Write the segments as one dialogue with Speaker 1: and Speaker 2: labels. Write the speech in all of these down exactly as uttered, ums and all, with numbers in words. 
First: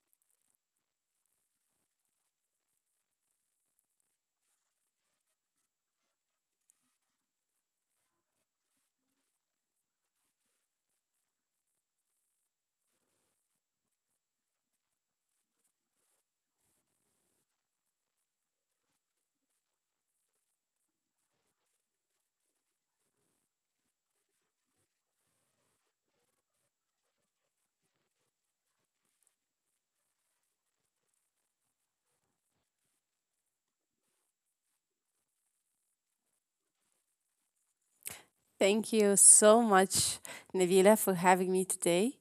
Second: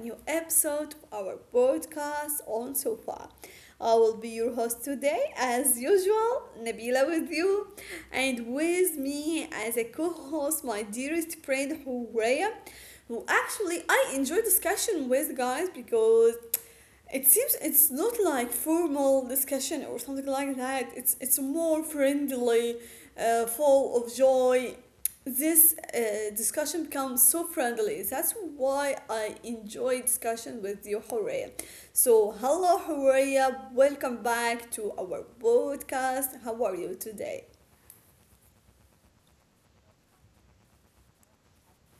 Speaker 1: new episode of our podcast on Sofa. I will be your host today, as usual, Nabila with you, and with me as a co host, my dearest friend Huraya, who actually I enjoy discussion with guys because it seems it's not like formal discussion or something like that. It's it's more friendly, uh, full of joy, this uh, discussion becomes so friendly. That's why I enjoy discussion with you, Horea. So, hello, Horea. Welcome back to our podcast. How are you today?
Speaker 2: Thank you so much, Nabila, for having me today.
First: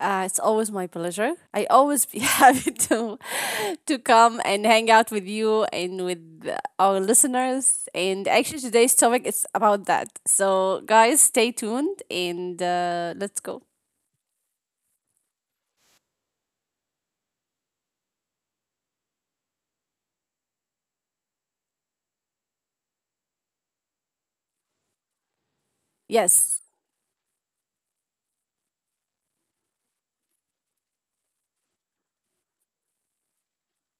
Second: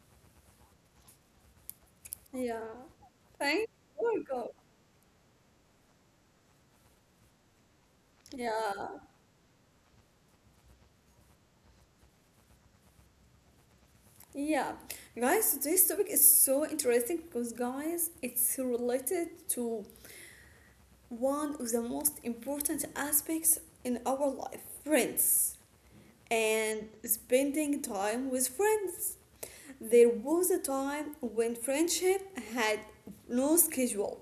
Speaker 2: Uh, it's always my pleasure. I always be
Speaker 1: Yeah.
Speaker 2: happy to
Speaker 1: Thank
Speaker 2: to
Speaker 1: you.
Speaker 2: come
Speaker 1: Go.
Speaker 2: and hang out with you and with our listeners. And actually,
Speaker 1: Yeah.
Speaker 2: today's topic is about that. So, guys, stay tuned and uh, let's go.
Speaker 1: Yeah. Guys, today's topic is so interesting because, guys, it's related to one of the most important aspects in our life friends
Speaker 2: Yes,
Speaker 1: and spending time with friends. There was a time when friendship had no schedule.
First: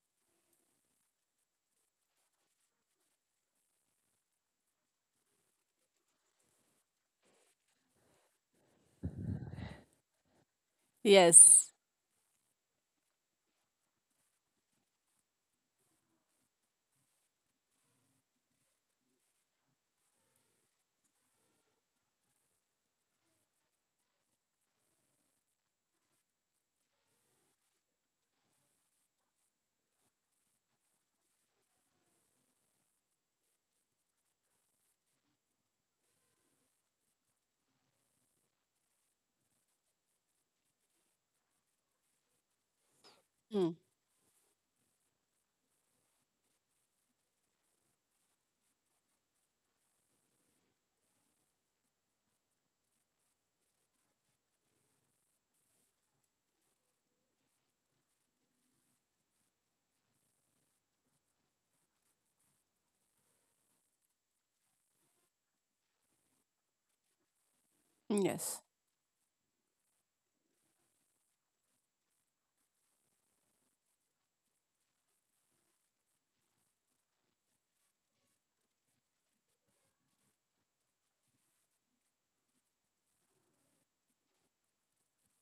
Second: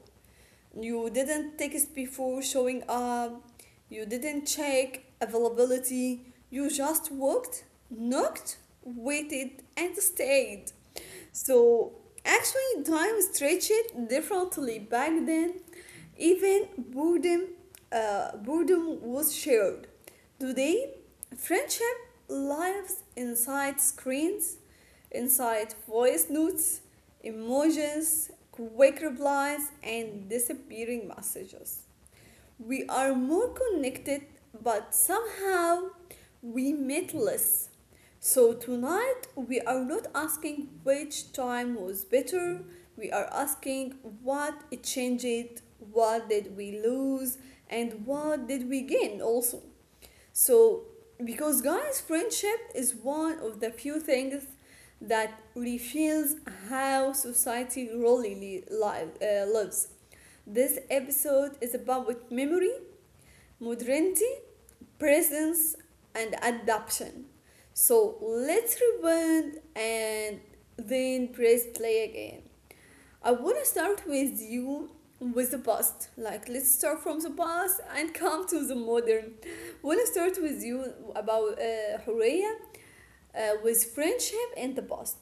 Speaker 1: You didn't text before showing up, you didn't check availability, you just walked, knocked, waited, and stayed.
Speaker 2: yes,
Speaker 1: So, actually, time stretched differently back then. Even boredom, uh, boredom was shared. Today, friendship lives inside screens, inside voice notes, emojis, quick replies, and disappearing messages. We are more connected, but somehow we meet less. So tonight we are not asking which time was better, we are
Speaker 2: mm,
Speaker 1: asking what it changed, what did we lose, and what did we gain also. So, because guys, friendship is one of the few things that reveals how society really li- li- uh, lives. This episode is about memory, modernity, presence, and adaptation. So,
Speaker 2: yes.
Speaker 1: let's rewind and then press play again. I want to start with you with the past. Like, let's start from the past and come to the modern. Want to start with you about uh, Horea uh, with friendship in the past.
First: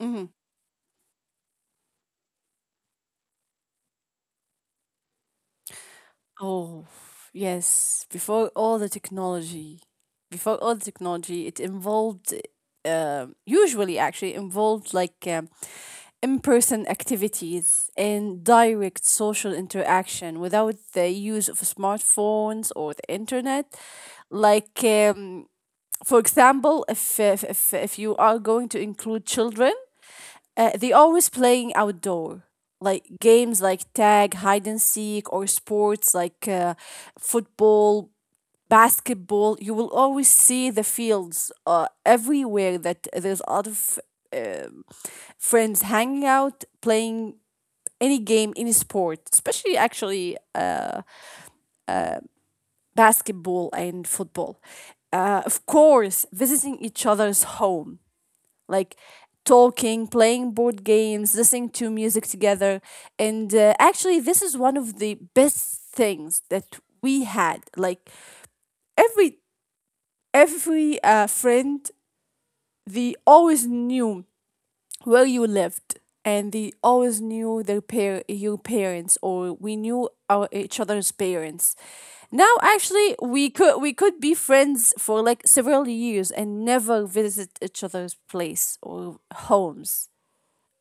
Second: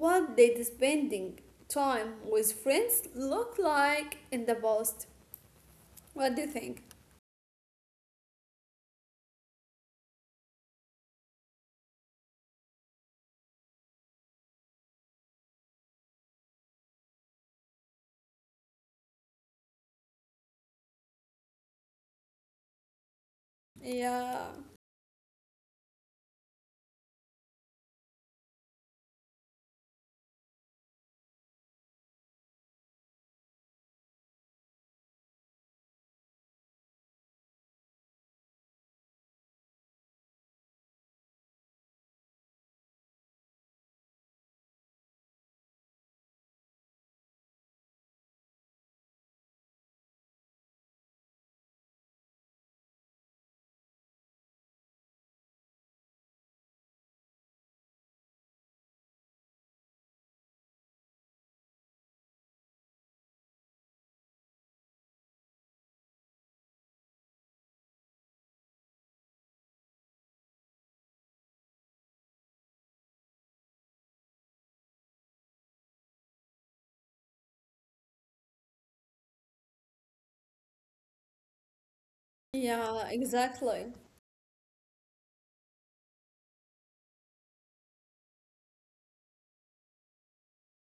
Speaker 2: Mhm.
Speaker 1: did spending time with friends look like in the past? What do you think?
Speaker 2: Oh, yes. Before all the technology, before all the technology, it involved, um usually actually involved like um, in person activities and direct social interaction without the use of smartphones or the internet.
Speaker 1: Yeah,
Speaker 2: Like, um, for example, if, if, if, if you are going to include children, uh, they always playing outdoor, like games like tag, hide and seek, or sports like uh, football, basketball. You will always see the fields uh, everywhere that there's a lot of um, friends hanging out, playing any game, any sport, especially actually uh, basketball and football. Uh, of course, visiting each other's home like talking, playing board games, listening to music together. And uh, actually, this is one of the best things that we had. Like every every uh, friend, they always knew where you lived, and they always knew their par- your parents, or we knew our each other's parents. Now,
Speaker 1: yeah,
Speaker 2: actually, we
Speaker 1: exactly.
Speaker 2: could we could be friends for like several years and never visit each other's place or homes.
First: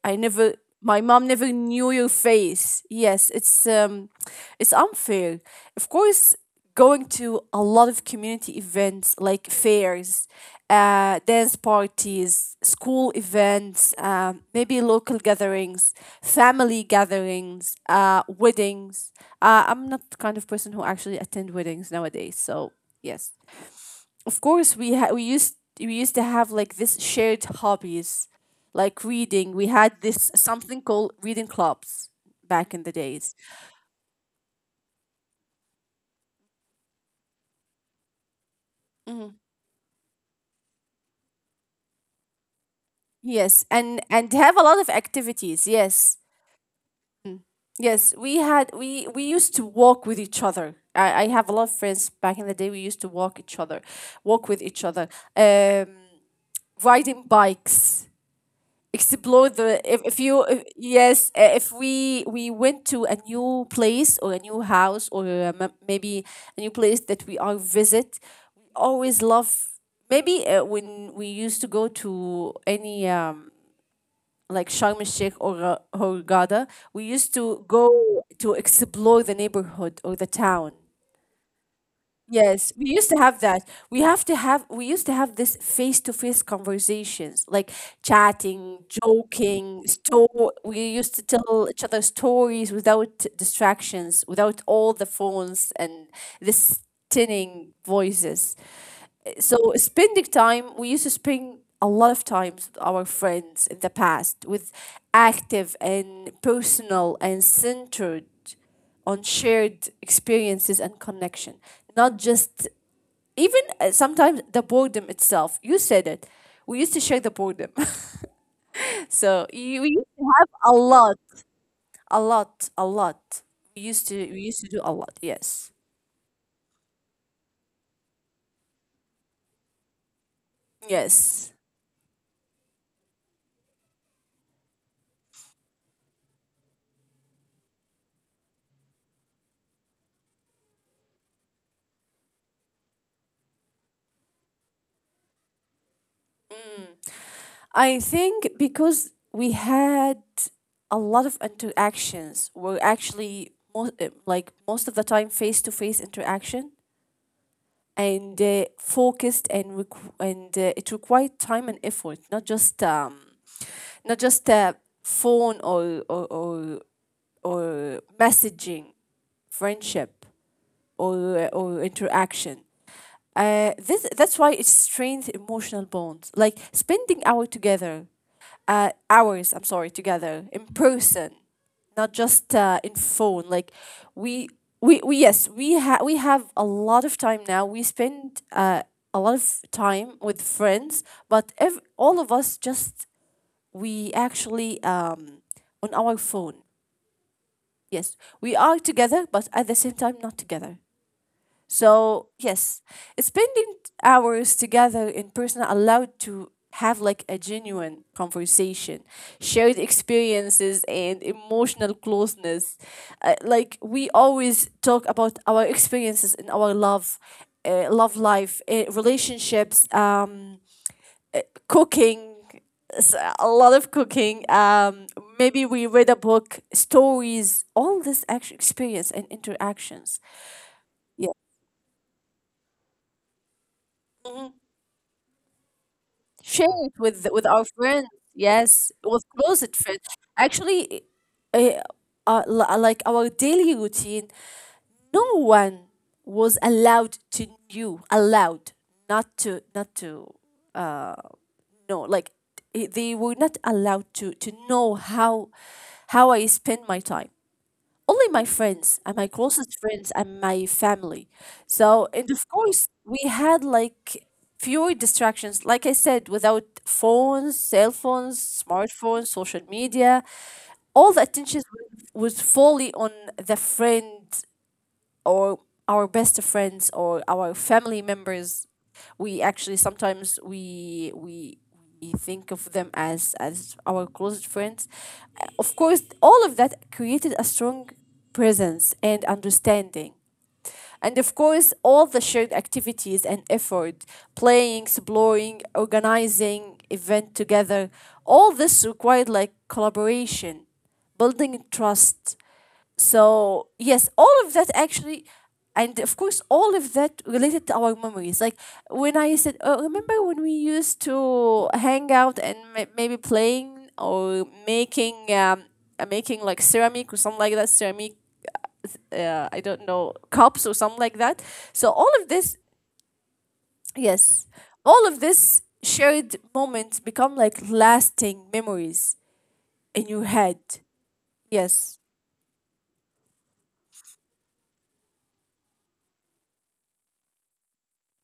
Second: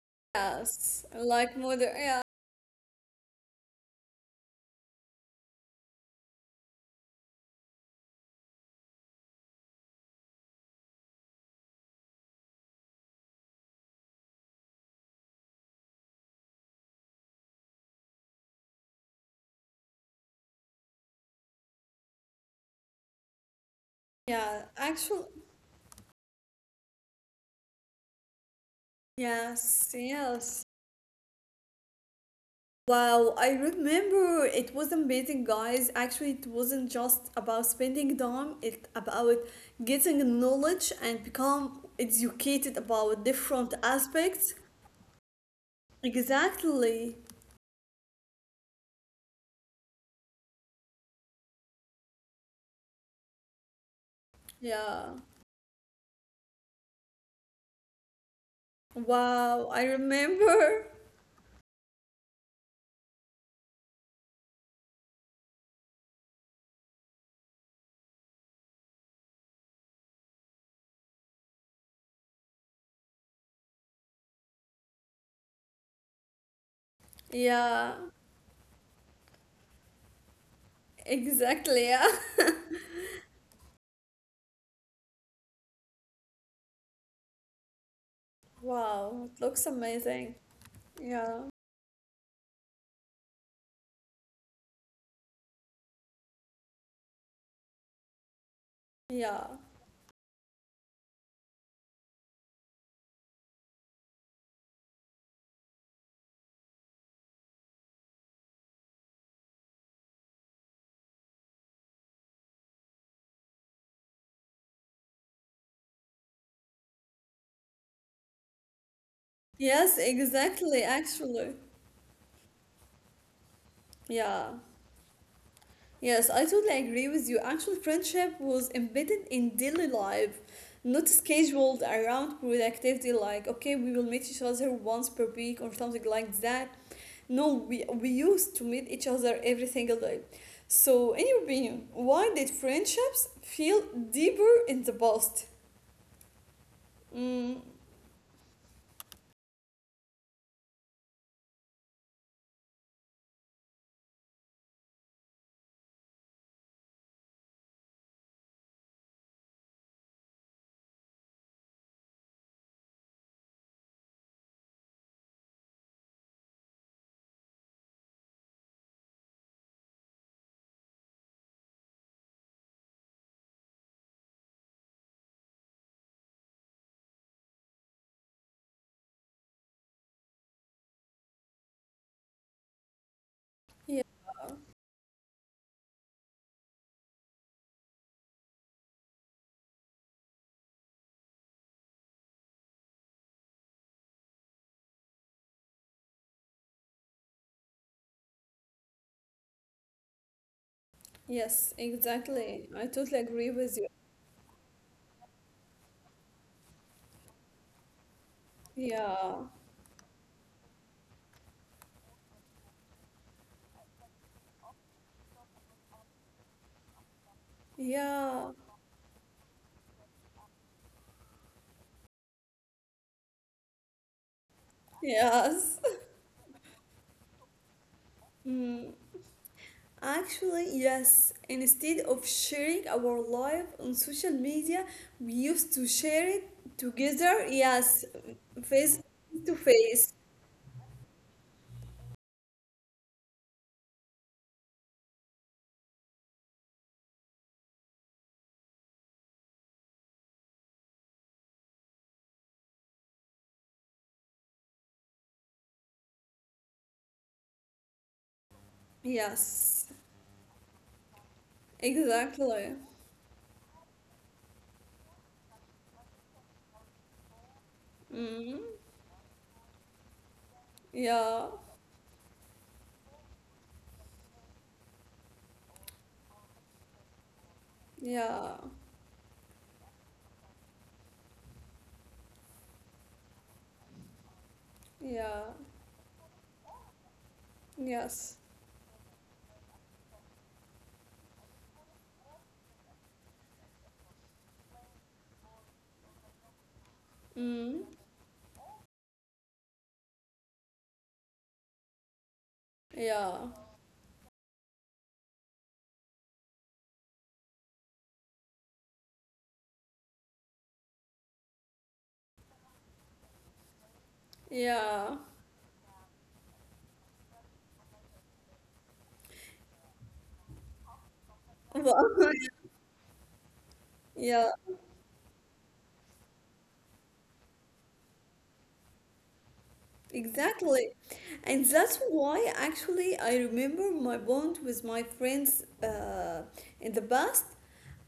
Speaker 2: I never my
Speaker 1: Yes,
Speaker 2: mom never
Speaker 1: like
Speaker 2: knew
Speaker 1: modern.
Speaker 2: your
Speaker 1: Yeah,
Speaker 2: face. Yes, it's um it's unfair. Of course, going to a lot of community events like fairs, uh, dance parties, school events, um, maybe local gatherings, family gatherings, uh, weddings. Uh, I'm not the kind of person who actually attend weddings nowadays. So yes, of
Speaker 1: yeah,
Speaker 2: course we ha- we
Speaker 1: actually,
Speaker 2: used we used to have like this shared hobbies like reading we had
Speaker 1: yes,
Speaker 2: this
Speaker 1: yes.
Speaker 2: something called reading clubs back in the
Speaker 1: Wow,
Speaker 2: days.
Speaker 1: I remember it was amazing, guys. Actually, it wasn't just about spending time, it about
Speaker 2: Mhm.
Speaker 1: getting knowledge and become educated about
Speaker 2: Yes,
Speaker 1: different
Speaker 2: and and
Speaker 1: aspects.
Speaker 2: have a lot of activities. Yes,
Speaker 1: Exactly.
Speaker 2: yes we had we we used to walk with each other i, I have a lot of friends back in the day we used to walk each other, walk with each other
Speaker 1: Yeah.
Speaker 2: um riding bikes, explore
Speaker 1: Wow,
Speaker 2: the
Speaker 1: I
Speaker 2: if, if you if,
Speaker 1: remember.
Speaker 2: yes uh, if we we went to a new place or a new house or a, m- maybe a new place that we are visit, we always love. Maybe uh, when we used to go to any um like Sharm el Sheikh or uh, or Hurghada, we used to
Speaker 1: Yeah.
Speaker 2: go to explore the neighborhood or the town.
Speaker 1: Exactly. Yeah.
Speaker 2: Yes, we used to have that. We have to have we used to have this face-to-face conversations, like chatting,
Speaker 1: Wow, it looks
Speaker 2: joking,
Speaker 1: amazing.
Speaker 2: sto- we used to
Speaker 1: Yeah.
Speaker 2: tell each other stories without distractions, without all the phones and this tinning voices.
Speaker 1: Yeah.
Speaker 2: So spending time, we used to spend a lot of times with our friends in the past with active and personal and centered on shared experiences and connection, not just, even uh, sometimes the boredom itself, you said it, we used to share the boredom. So you, we
Speaker 1: Yes,
Speaker 2: used to have a
Speaker 1: exactly,
Speaker 2: lot,
Speaker 1: actually.
Speaker 2: a lot a lot we used to we
Speaker 1: Yeah.
Speaker 2: used to do a lot, yes,
Speaker 1: Yes, I totally agree with you. Actual friendship was embedded in daily life, not
Speaker 2: yes.
Speaker 1: scheduled around productivity, like, okay, we will meet each other once per week or something like that. No, we, we used to meet each other every single day. So, in your opinion, why did friendships feel deeper in the past? Mm,
Speaker 2: I think because we had a lot of interactions were actually most, like most of the time face to face interaction and uh, focused and requ- and uh, it required time and effort, not just um not just uh, phone or or, or or messaging, friendship or or interaction. Uh, this, that's why it strains emotional bonds like spending hour together uh, hours, I'm sorry, together in person, not just uh, in phone. Like
Speaker 1: yeah.
Speaker 2: we, we, we yes, we ha- we have a lot of time now. We spend uh, a lot of time with friends, but ev- all of us just we actually um, on our phone. Yes, we are together, but at the same time not together.
Speaker 1: Yes,
Speaker 2: So
Speaker 1: exactly. I
Speaker 2: yes,
Speaker 1: totally agree with
Speaker 2: spending
Speaker 1: you.
Speaker 2: hours together in person allowed to have like a genuine conversation,
Speaker 1: Yeah.
Speaker 2: shared experiences, and emotional closeness. Uh, like we always talk about our experiences in our love, uh, love
Speaker 1: Yeah.
Speaker 2: life, uh, relationships, um, cooking. s- A lot of cooking. Um, maybe
Speaker 1: Yes.
Speaker 2: we read a book, stories, all this actual
Speaker 1: Mm.
Speaker 2: experience and interactions.
Speaker 1: Actually, yes.
Speaker 2: Yeah.
Speaker 1: Instead of sharing our life on social media, we used to share it
Speaker 2: Share it with
Speaker 1: together,
Speaker 2: with our
Speaker 1: yes,
Speaker 2: friends. Yes,
Speaker 1: face
Speaker 2: with
Speaker 1: to
Speaker 2: closet friends.
Speaker 1: face.
Speaker 2: Actually, uh, uh, li- uh, like our daily routine, no one was allowed to knew allowed not to not to uh, know like eh, they were not allowed to to know how how I spend my time. Only my friends and my closest
Speaker 1: Yes,
Speaker 2: friends and my family. So, and of
Speaker 1: exactly.
Speaker 2: course, we had like fewer distractions. Like I said, without phones, cell
Speaker 1: Mm,
Speaker 2: phones, smartphones, social media, all the
Speaker 1: yeah,
Speaker 2: attention was was fully on the friend or our best friends or our family
Speaker 1: yeah,
Speaker 2: members. We actually sometimes we we we think of them as as our closest friends. Uh,
Speaker 1: yeah,
Speaker 2: of course all of that created a strong
Speaker 1: yes.
Speaker 2: presence and understanding, and of course all the shared activities and effort, playing, exploring, organizing event
Speaker 1: Mm,
Speaker 2: together, all this required like collaboration, building trust.
Speaker 1: yeah,
Speaker 2: So yes, all of that actually, and of course, all of that related to our memories. Like when I said, oh, remember when we used to hang out and ma- maybe playing or
Speaker 1: yeah.
Speaker 2: making um uh, making like ceramic or something like that, ceramic. Uh, uh, I don't know, cups or something like that. So all of this,
Speaker 1: Yeah,
Speaker 2: yes, all of this shared moments become like lasting memories in your head.
Speaker 1: exactly. And that's
Speaker 2: Yes,
Speaker 1: why actually I remember my bond with my friends uh, in the past.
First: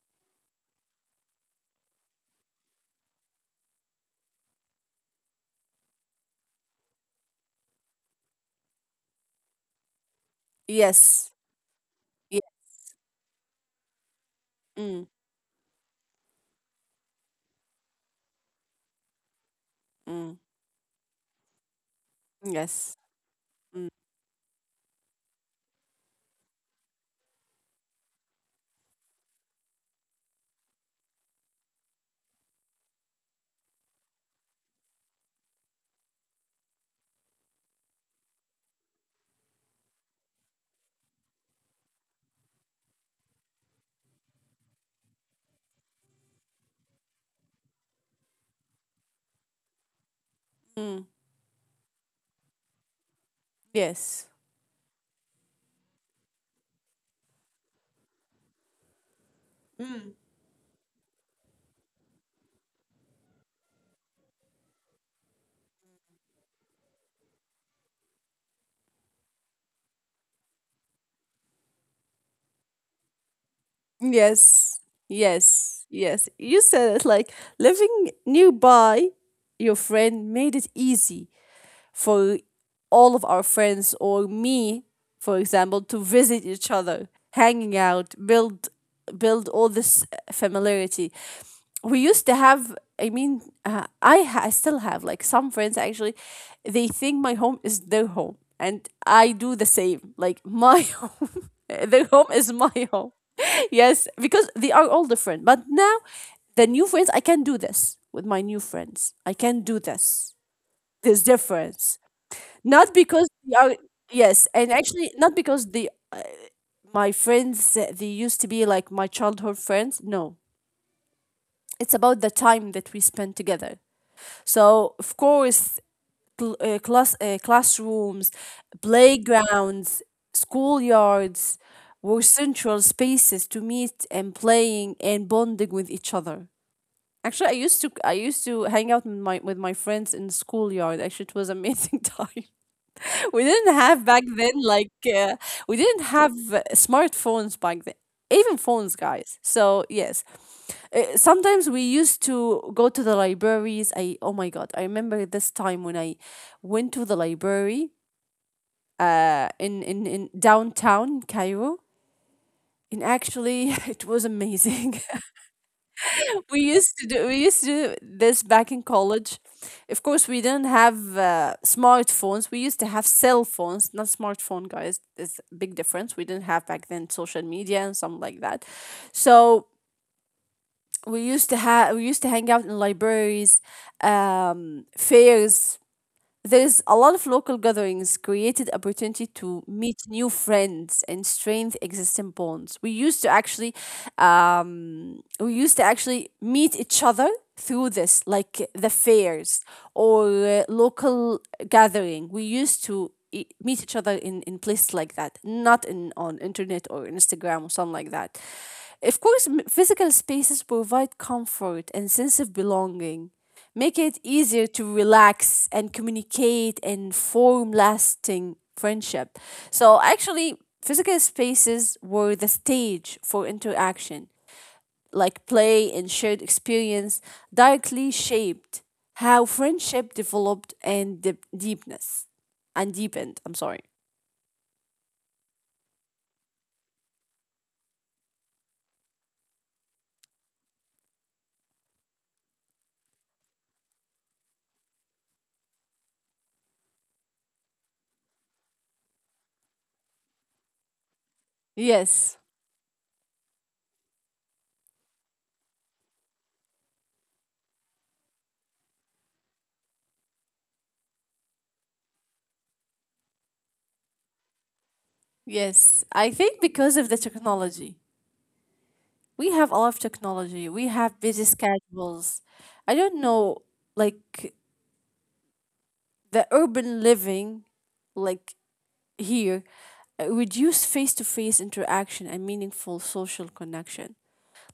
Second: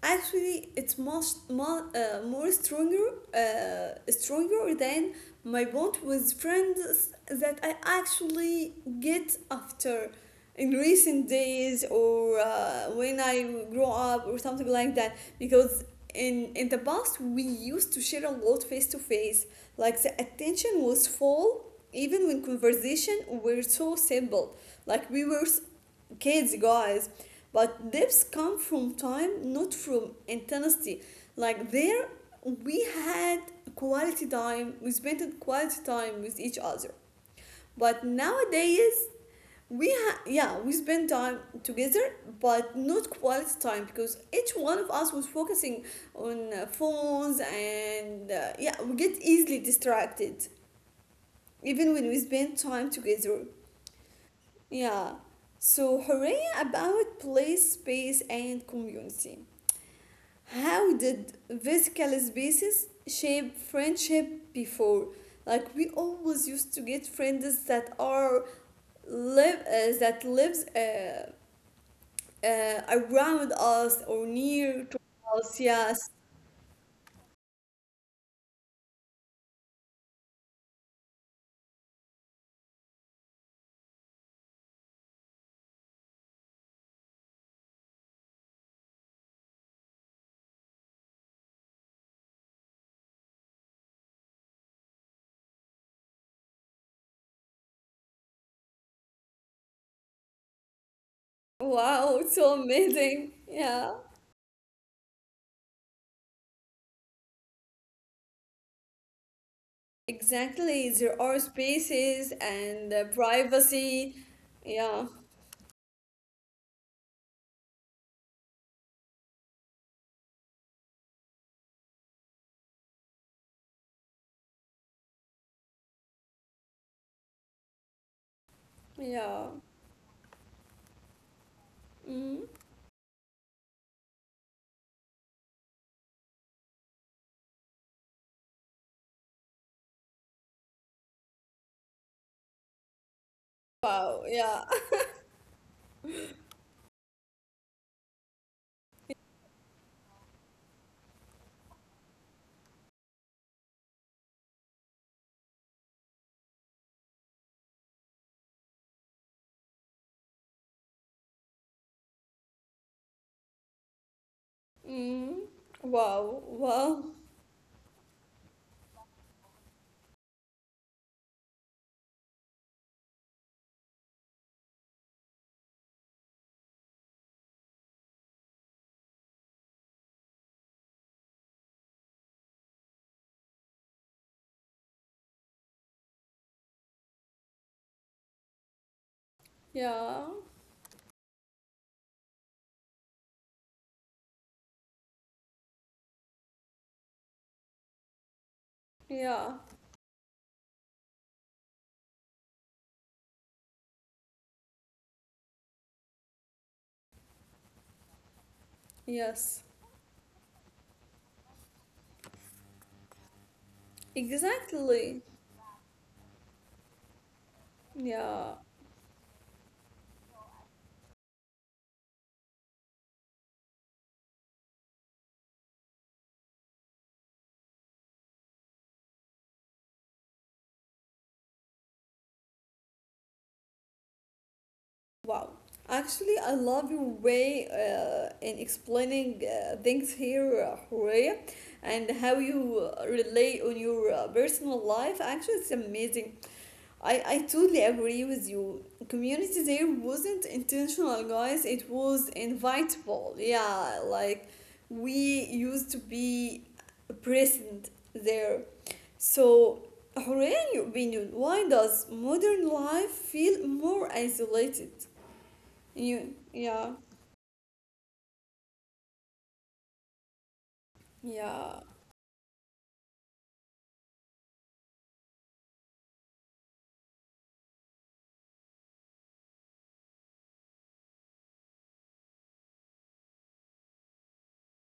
Speaker 1: Actually, it's much more, uh, more stronger, uh, stronger than my bond with friends that I actually get after in recent
Speaker 2: yes,
Speaker 1: days or
Speaker 2: yeah.
Speaker 1: uh, when I grow up or something like
Speaker 2: Mm,
Speaker 1: that. Because in in the past we used to share a lot face to face, like the
Speaker 2: mm.
Speaker 1: attention was full even when
Speaker 2: Yes.
Speaker 1: conversation were so
Speaker 2: Mm.
Speaker 1: simple like we were s- kids guys but depths come from time not from intensity like there we had quality time we spent quality time with each other but nowadays we ha- yeah we spend time together but not quality time because each one of us was focusing on uh, phones and uh, yeah we get easily distracted
Speaker 2: Mm.
Speaker 1: even when we spend time together
Speaker 2: Yes.
Speaker 1: yeah. So, Horea, about place, space, and community. How did physical spaces shape friendship before? Like we always used to get friends that are live uh, that lives uh, uh, around us or near to
Speaker 2: Yes.
Speaker 1: us. Yes.
Speaker 2: Yes. Yes. You said it. Like living nearby your friend made it easy for all of our friends or me, for example, to visit each other, hanging out, build build all this eh, familiarity. We used to have, I mean uh, I, ha- I still have like some friends actually they think my home is their home and I do the same, like my home,
Speaker 1: Wow,
Speaker 2: their
Speaker 1: it's
Speaker 2: home
Speaker 1: so
Speaker 2: is my
Speaker 1: amazing.
Speaker 2: home.
Speaker 1: Yeah.
Speaker 2: Yes, because they are all different, but now the new friends, I can do this, with my new friends I can do this,
Speaker 1: Exactly. There are
Speaker 2: this difference,
Speaker 1: spaces and uh,
Speaker 2: not because they are,
Speaker 1: privacy.
Speaker 2: yes, and
Speaker 1: Yeah.
Speaker 2: actually not because they, my friends uh, they used to be like my childhood friends, no, it's about the time that we spend together. So of course, cl- uh, class uh, classrooms,
Speaker 1: Yeah.
Speaker 2: playgrounds, schoolyards
Speaker 1: Mm.
Speaker 2: were central spaces to meet and playing and bonding with each other. Actually, I used to I used to hang out with my with my friends in the schoolyard. Actually, it was amazing time. We didn't
Speaker 1: Wow,
Speaker 2: have back
Speaker 1: yeah.
Speaker 2: then like uh, we didn't have uh, smartphones back then, even phones, guys. So yes, uh, sometimes we used to go to the libraries. I, oh my god, I remember this time when I went to the library uh in in, in downtown Cairo, and actually it was amazing.
Speaker 1: Mm, wow,
Speaker 2: We
Speaker 1: wow.
Speaker 2: used to do, we used to do this back in college. Of course we didn't have uh, smartphones, we used to have cell phones, not smartphone, guys, there's a big difference. We didn't have back then social media and something like that. So we used to have, we used to hang out in libraries, um, fairs. There's a lot of local gatherings created opportunity to meet
Speaker 1: Yeah,
Speaker 2: new friends and strengthen existing bonds. We used to actually, um, we used to actually meet each other through this, like the
Speaker 1: yeah,
Speaker 2: fairs or uh, local gathering. We used to e- meet each other in, in places like that, not in, on internet or Instagram or something like that. Of course,
Speaker 1: yes.
Speaker 2: m- physical spaces provide comfort and sense of belonging. Make it easier to
Speaker 1: Exactly.
Speaker 2: relax and communicate and form
Speaker 1: Yeah,
Speaker 2: lasting friendship. So actually, physical spaces were the stage for interaction, like play and shared experience directly shaped how friendship developed and deep deepness and deepened. I'm sorry.
Speaker 1: wow. Actually, I love your way uh, in explaining uh, things here, uh, Horea, and how you uh, relate on your uh, personal life. Actually, it's amazing. I, I totally agree with you. Community there wasn't intentional, guys. It was
Speaker 2: Yes,
Speaker 1: invitable. Yeah, like we used to be present there. So, Hooray, in your opinion, why does modern life feel more isolated?
Speaker 2: yes.
Speaker 1: You,
Speaker 2: I think
Speaker 1: yeah,
Speaker 2: because of the technology, we have a lot of technology. We have busy
Speaker 1: yeah,
Speaker 2: schedules. I don't know, like the urban living, like here, uh, reduce face to face interaction and meaningful social connection.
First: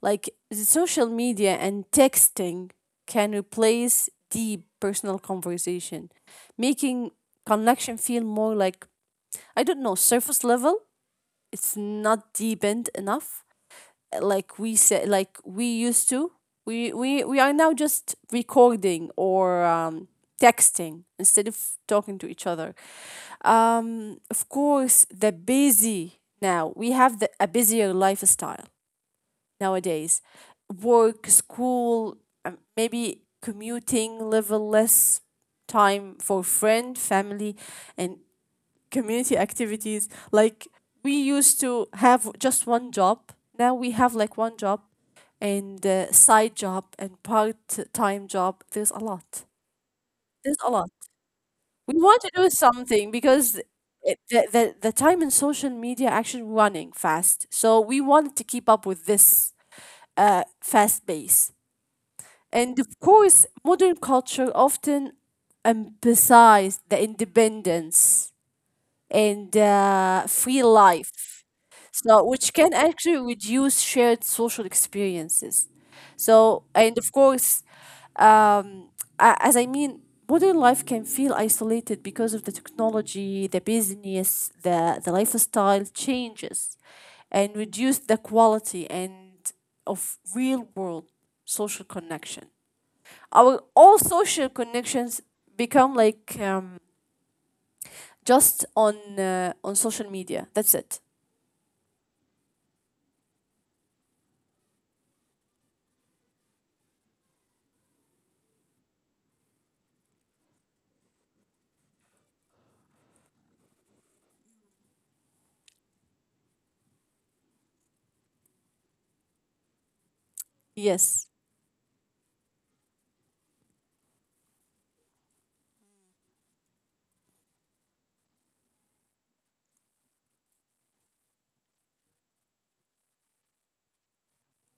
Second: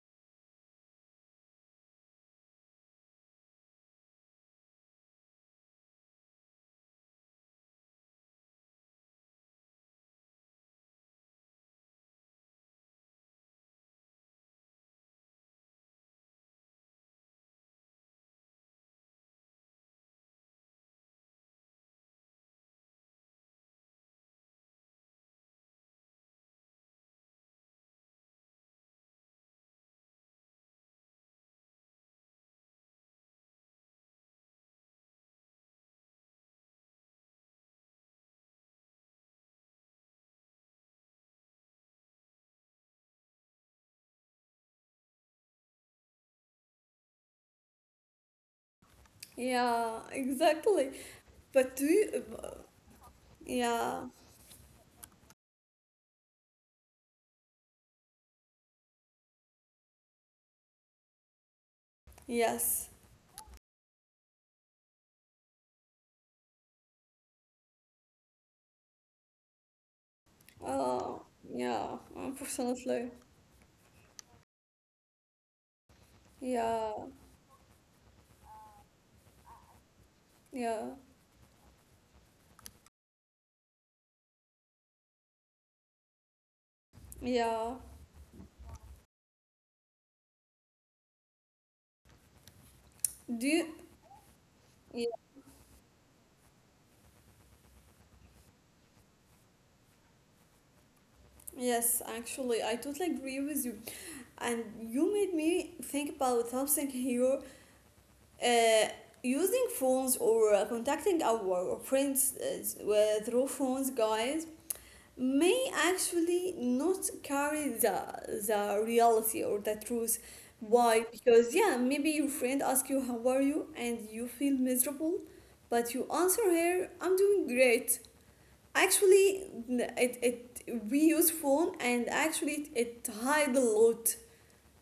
Speaker 2: Like the social media and texting can replace deep personal conversation, making connection feel more like, I don't know, surface level. It's not deepened enough like we said, like we used to, we we we are now just recording or um texting instead of talking to each other. Um of course the busy, now we have the, a busier lifestyle nowadays, work, school, um, maybe commuting level, less time for friend, family, and community activities. Like we used to have just one job. Now we have like one job and uh, side job and part-time job. There's a lot.
Speaker 1: yeah,
Speaker 2: There's a
Speaker 1: exactly.
Speaker 2: lot.
Speaker 1: But do
Speaker 2: We
Speaker 1: you,
Speaker 2: want to do something because
Speaker 1: yeah,
Speaker 2: it, the, the the time in social media actually running fast. So we want to keep up with this uh, fast pace. And
Speaker 1: yes,
Speaker 2: of course, modern culture often emphasizes the independence and uh, free
Speaker 1: uh,
Speaker 2: life.
Speaker 1: yeah,
Speaker 2: So, which can
Speaker 1: unfortunately,
Speaker 2: actually reduce shared social experiences. So,
Speaker 1: yeah,
Speaker 2: and of course, um, a- as I mean, modern life
Speaker 1: yeah.
Speaker 2: can feel isolated because of the technology, the business, the, the lifestyle changes, and
Speaker 1: Yeah.
Speaker 2: reduce the quality and of real world social connection.
Speaker 1: Do
Speaker 2: Our
Speaker 1: you?
Speaker 2: all social
Speaker 1: Yeah.
Speaker 2: connections become like um, just on uh, on social media. That's it.
Speaker 1: Yes, actually, I totally agree with you. And you made me think about something here. Uh, Using phones or uh, contacting our friends uh, with- through phones, guys, may actually not carry the the reality or the truth. Why?
Speaker 2: Yes.
Speaker 1: Because yeah, maybe your friend asks you how are you, and you feel miserable, but you answer her, I'm doing great. Actually, it, it we use phone and actually it, it hide a lot.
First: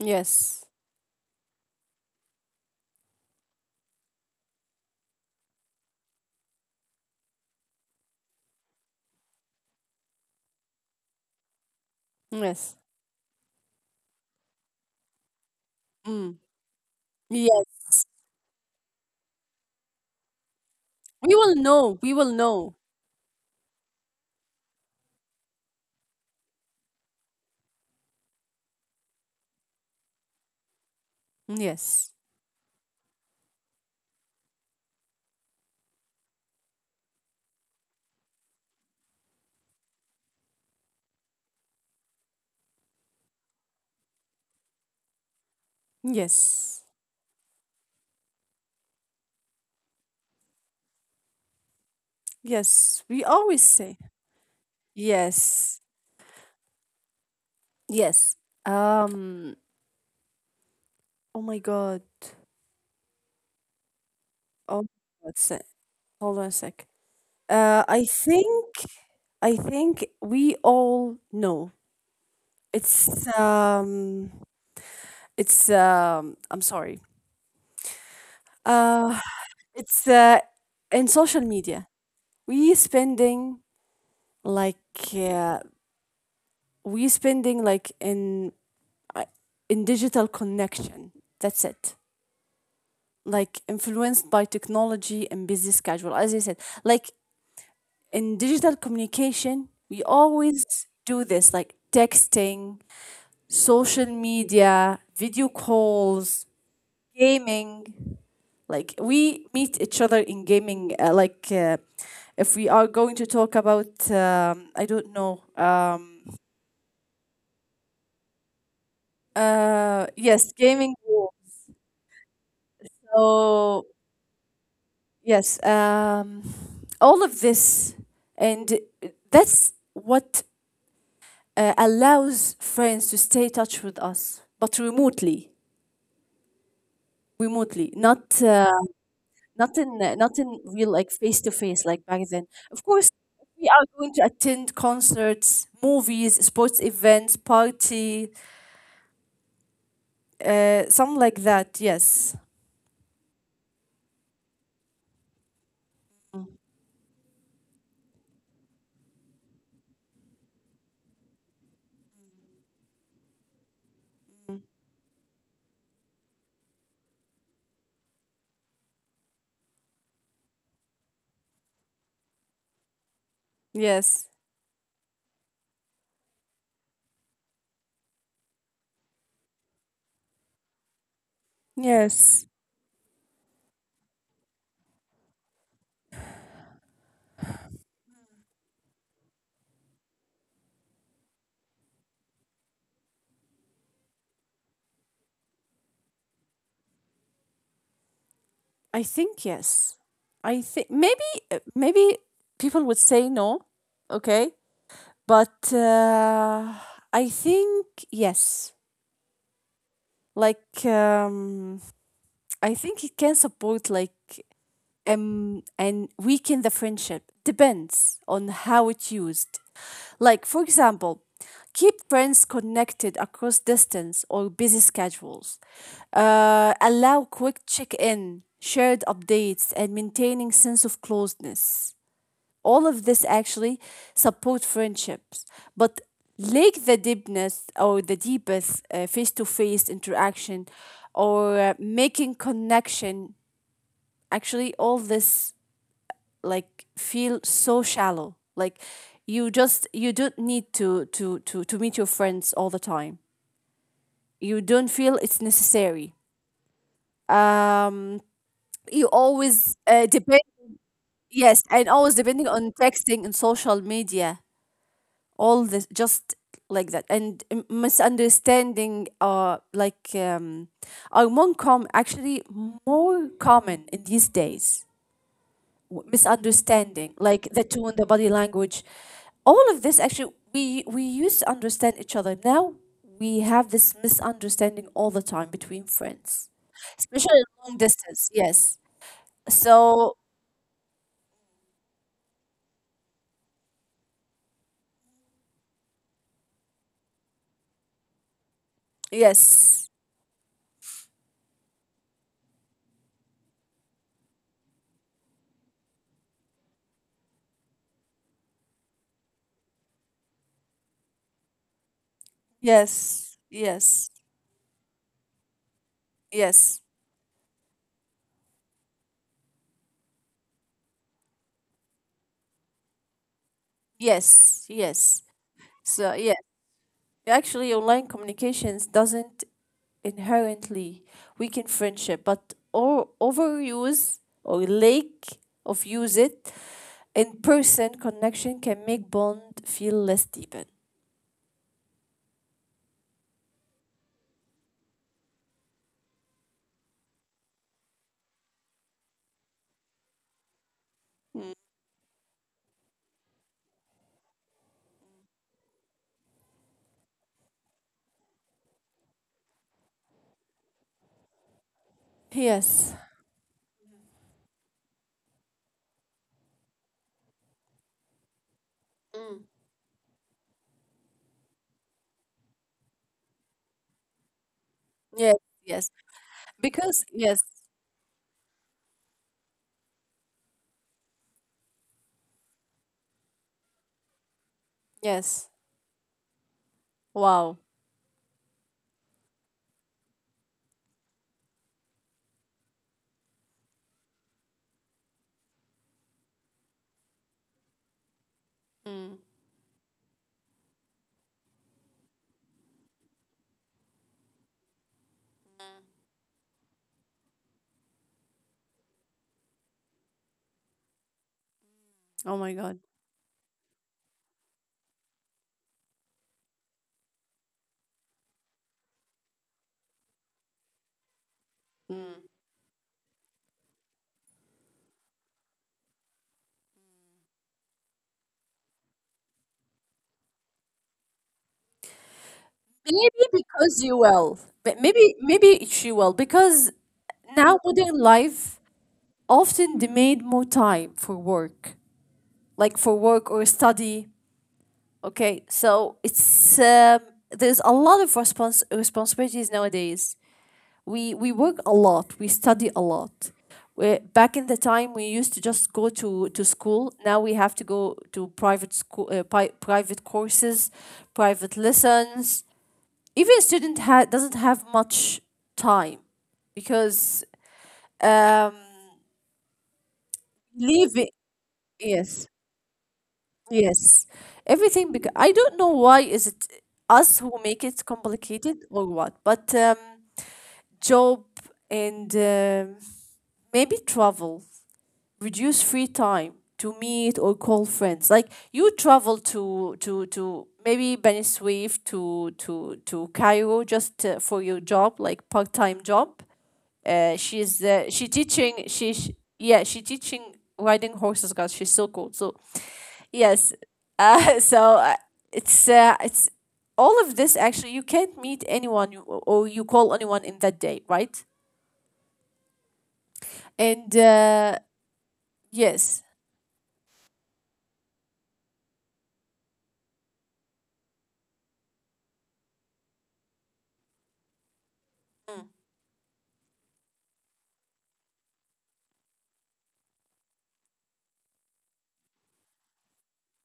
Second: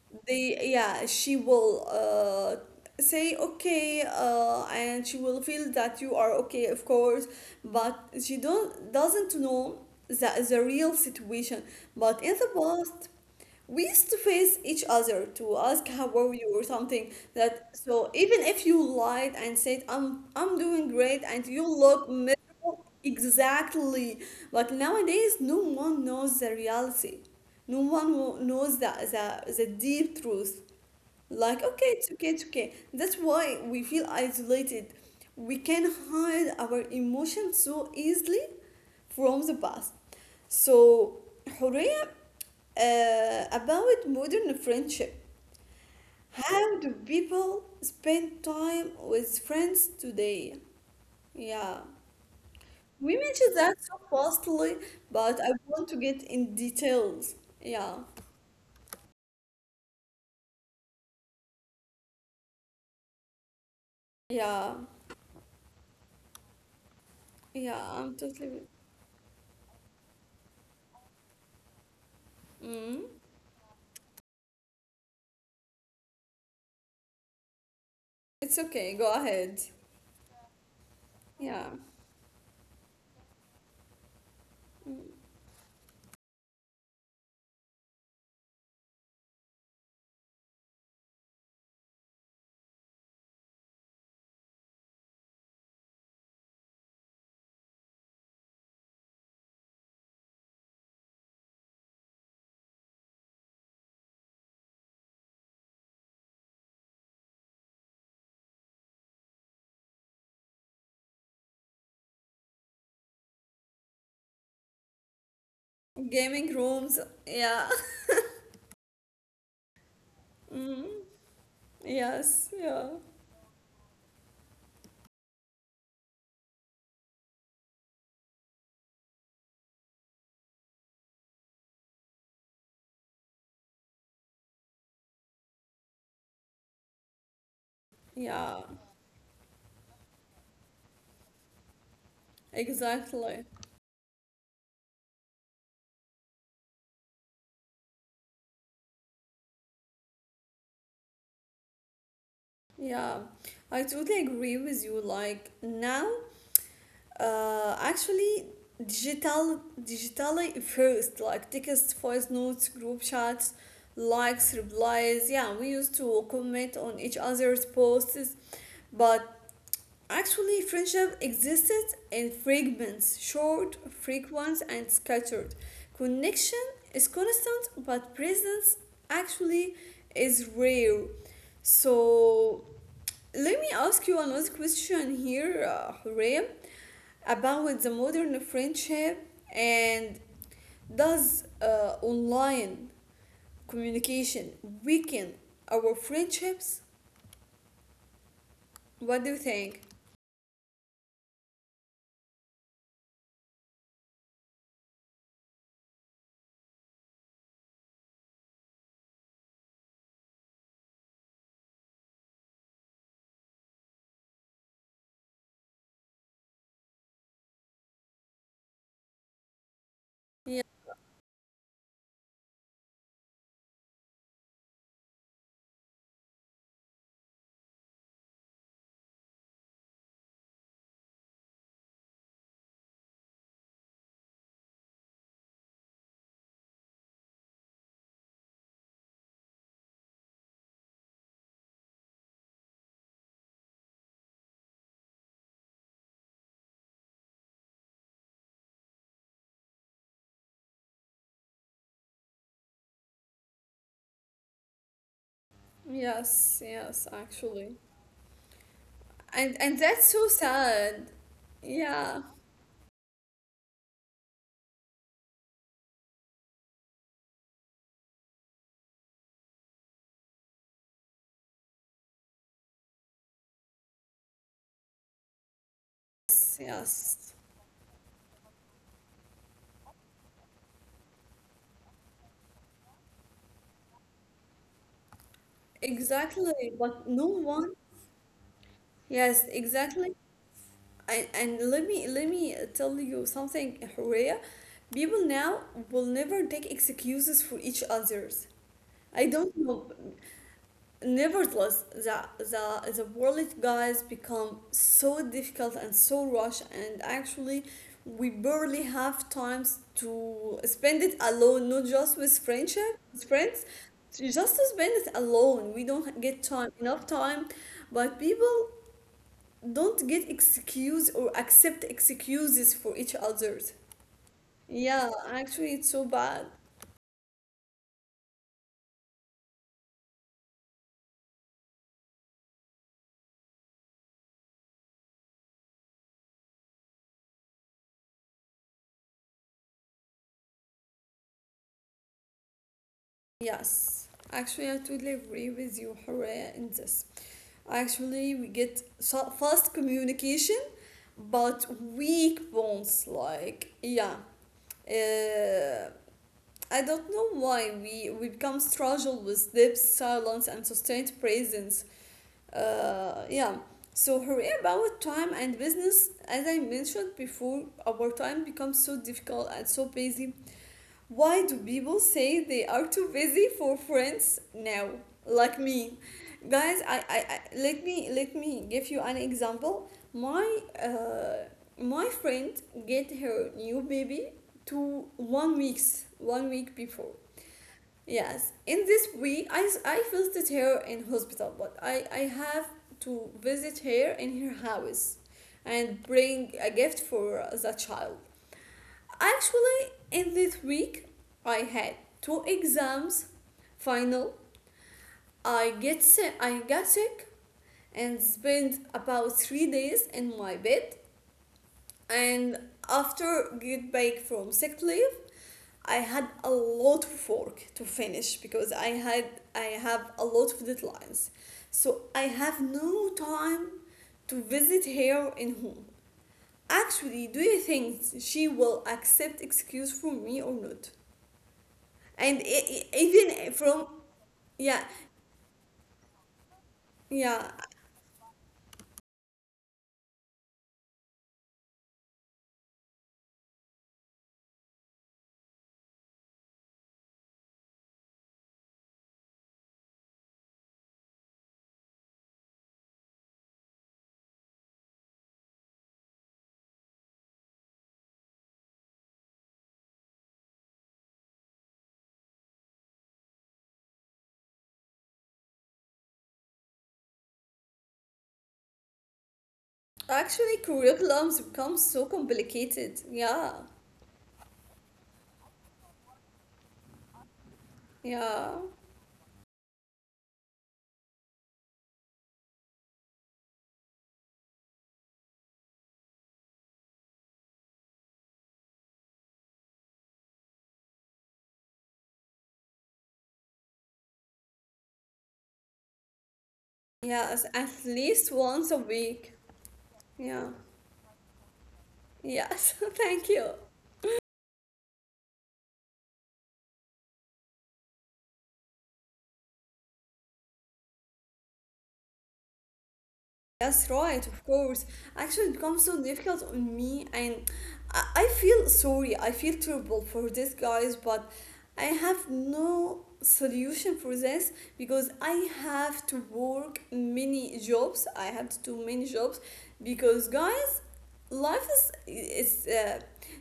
Speaker 2: Yes.
Speaker 1: They yeah, she will uh say okay uh and she will feel that you are okay of course, but she don't doesn't know the the real situation. But in the
Speaker 2: Yes.
Speaker 1: past, we used to face each other to ask how
Speaker 2: Mm.
Speaker 1: were you or something that
Speaker 2: Yes.
Speaker 1: so even if you lied and said i'm i'm doing
Speaker 2: We
Speaker 1: great
Speaker 2: will
Speaker 1: and you
Speaker 2: know. We will
Speaker 1: look
Speaker 2: know.
Speaker 1: miserable exactly but nowadays no one knows the reality no one wo- knows the, the, the deep truth like, okay,
Speaker 2: Yes.
Speaker 1: it's okay, it's okay. That's why we feel isolated. We can hide our emotions so easily from the past. So, Horea, uh, about modern friendship.
Speaker 2: Yes.
Speaker 1: How do people spend time with friends today? Yeah,
Speaker 2: Yes.
Speaker 1: we
Speaker 2: We
Speaker 1: mentioned
Speaker 2: always
Speaker 1: that
Speaker 2: say
Speaker 1: so fastly, but I
Speaker 2: yes.
Speaker 1: want to get in details. Yeah,
Speaker 2: Yes. Um. Oh my god.
Speaker 1: yeah,
Speaker 2: Oh. my god. It. Hold on a sec. Uh.
Speaker 1: yeah,
Speaker 2: I
Speaker 1: I'm totally.
Speaker 2: think. I think we all know.
Speaker 1: Mm,
Speaker 2: It's um. It's um. I'm sorry.
Speaker 1: it's okay,
Speaker 2: Uh.
Speaker 1: go ahead.
Speaker 2: It's uh. In social
Speaker 1: Yeah.
Speaker 2: media, we spending like uh, we spending like in uh, in digital connection, that's it, like influenced by technology and busy schedule as I said, like in digital communication we always do this, like texting, social media, video calls, gaming, like we meet each other in gaming, uh, like uh, if we are going to talk about um, I don't know, um,
Speaker 1: Gaming rooms. Yeah.
Speaker 2: Uh, yes,
Speaker 1: Mm.
Speaker 2: gaming room.
Speaker 1: Yes. Yeah.
Speaker 2: So yes, um, all of this, and that's what uh, allows friends to stay in touch with us, but remotely, remotely, not uh,
Speaker 1: Yeah.
Speaker 2: not in not in real, like face to face, like back then. Of course,
Speaker 1: Exactly.
Speaker 2: we are going to attend concerts, movies, sports events, party, uh, something like that. Yes,
Speaker 1: Yeah. I totally agree with you. Like now,
Speaker 2: Mm.
Speaker 1: uh, actually, digital, digitally first, like tickets, voice notes, group chats, likes, replies. Yeah, we used to comment on each other's posts, but actually, friendship existed in fragments, short,
Speaker 2: yes,
Speaker 1: frequent, and scattered. Connection is constant, but presence actually is rare.
Speaker 2: yes.
Speaker 1: So, let me ask you another question here, uh, Hurrem, about the modern friendship and does uh, online communication weaken our friendships?
Speaker 2: I
Speaker 1: What do you
Speaker 2: think
Speaker 1: think?
Speaker 2: yes. I think maybe maybe people would say no, okay? But uh, I think yes. Like um, I think it can support like um, and weaken the friendship. Depends on how it's used. Like, for example, keep friends connected across distance or busy schedules. Uh, allow quick check in, shared updates, and maintaining sense of closeness. All of this actually support friendships, but lack the deepness or the deepest face to face interaction or uh, making connection. Actually, all this like feel so shallow, like you just you don't need to to to to meet your friends all the time, you don't feel it's necessary.
Speaker 1: Yes, yes, actually.
Speaker 2: um you
Speaker 1: And
Speaker 2: always
Speaker 1: and
Speaker 2: uh,
Speaker 1: that's so
Speaker 2: depend,
Speaker 1: sad.
Speaker 2: yes, and always
Speaker 1: Yeah.
Speaker 2: depending on texting and social media, all this just like that, and m- misunderstanding are like um are more com actually more common in these days. W-
Speaker 1: Yes,
Speaker 2: misunderstanding,
Speaker 1: yes.
Speaker 2: like the tone, the body language, all of this actually we we used to understand each other. Now we have this misunderstanding all the time between friends,
Speaker 1: Exactly. But no
Speaker 2: especially long
Speaker 1: one.
Speaker 2: distance. Yes.
Speaker 1: Yes,
Speaker 2: So
Speaker 1: exactly. And, and let me let me tell you something, Horea. People now will never take excuses for each others. I don't
Speaker 2: yes,
Speaker 1: know. Nevertheless, the, the, the wallet guys become so difficult and so rush, and actually, we barely have times to spend it alone, not just with friendship, with
Speaker 2: yes,
Speaker 1: friends,
Speaker 2: yes,
Speaker 1: just to spend it alone. We don't get time
Speaker 2: yes,
Speaker 1: enough time, but people don't get excuse or accept excuses for each others.
Speaker 2: yes,
Speaker 1: Yeah,
Speaker 2: yes.
Speaker 1: actually, it's so
Speaker 2: So yeah,
Speaker 1: bad.
Speaker 2: actually, online communications doesn't inherently weaken friendship, but or overuse or lack of use it in person connection can make bond feel less deepen.
Speaker 1: Yes, actually, I totally agree with you, Hooray, in this. Actually, we get so- fast communication,
Speaker 2: Mm.
Speaker 1: but weak bonds. Like, yeah, uh, I don't know why we we become struggle with depth, silence, and sustained presence.
Speaker 2: Yes.
Speaker 1: Uh, yeah. So hurry about time and business, as I mentioned before, our time becomes so difficult and so busy why do people say they are too busy for friends now?
Speaker 2: Yes.
Speaker 1: Like
Speaker 2: Yes.
Speaker 1: me. Guys,
Speaker 2: Because
Speaker 1: I, I,
Speaker 2: yes.
Speaker 1: I let me let me give you an example. My uh, my friend get her new baby to
Speaker 2: Yes.
Speaker 1: one weeks one week before.
Speaker 2: Wow.
Speaker 1: Yes. In this week I, s- I visited her in hospital, but I, I have to visit her in her house and bring a gift for the child.
Speaker 2: Mm.
Speaker 1: Actually, in this week, I had two exams. Final, I get sick, I got sick and spent about three days in my bed.
Speaker 2: Oh
Speaker 1: And
Speaker 2: my god.
Speaker 1: after get back from sick leave, I had a lot of work to finish because I had I have a lot of deadlines. So
Speaker 2: Mm.
Speaker 1: I have no time to visit her in home. Actually, do you think she will accept excuse from me or not? And e- e-
Speaker 2: Maybe
Speaker 1: even
Speaker 2: because
Speaker 1: from
Speaker 2: you will. But
Speaker 1: yeah,
Speaker 2: maybe maybe she will, because
Speaker 1: yeah,
Speaker 2: now modern life often demand more time for work, like for work or study. Okay, so it's um, there's a lot of respons- responsibilities nowadays. We we work a lot. We study a lot. We back in the time, we used to just go to, to school. Now we have to go to private school, uh, pi- private courses, private lessons. Even a student ha- doesn't have much time because um,
Speaker 1: actually
Speaker 2: leaving.
Speaker 1: curriculums become so
Speaker 2: Yes.
Speaker 1: complicated, yeah,
Speaker 2: Yes, everything, because I don't know why is it us who make it
Speaker 1: yeah,
Speaker 2: complicated or what, but um, job and um maybe travel reduce free time to meet or call friends. Like you travel to to to maybe Beni Suef to to to Cairo just uh, for your job, like part-time job. uh,
Speaker 1: yeah,
Speaker 2: she's
Speaker 1: at
Speaker 2: uh, she
Speaker 1: least
Speaker 2: teaching
Speaker 1: once a
Speaker 2: she, she
Speaker 1: week,
Speaker 2: yeah she teaching
Speaker 1: yeah,
Speaker 2: riding horses, guys, she's so cool. So
Speaker 1: yes. Thank you.
Speaker 2: yes, uh, so uh, it's uh, it's all of this, actually you can't meet anyone you, or you call anyone in that day, right?
Speaker 1: That's
Speaker 2: And
Speaker 1: right, of
Speaker 2: uh,
Speaker 1: course. Actually, it becomes
Speaker 2: yes.
Speaker 1: so difficult on me, and I, I feel sorry. I feel terrible for these guys, but I have no solution for this because
Speaker 2: Mm.
Speaker 1: I have to work many jobs. I have to do many jobs because guys, life is is uh,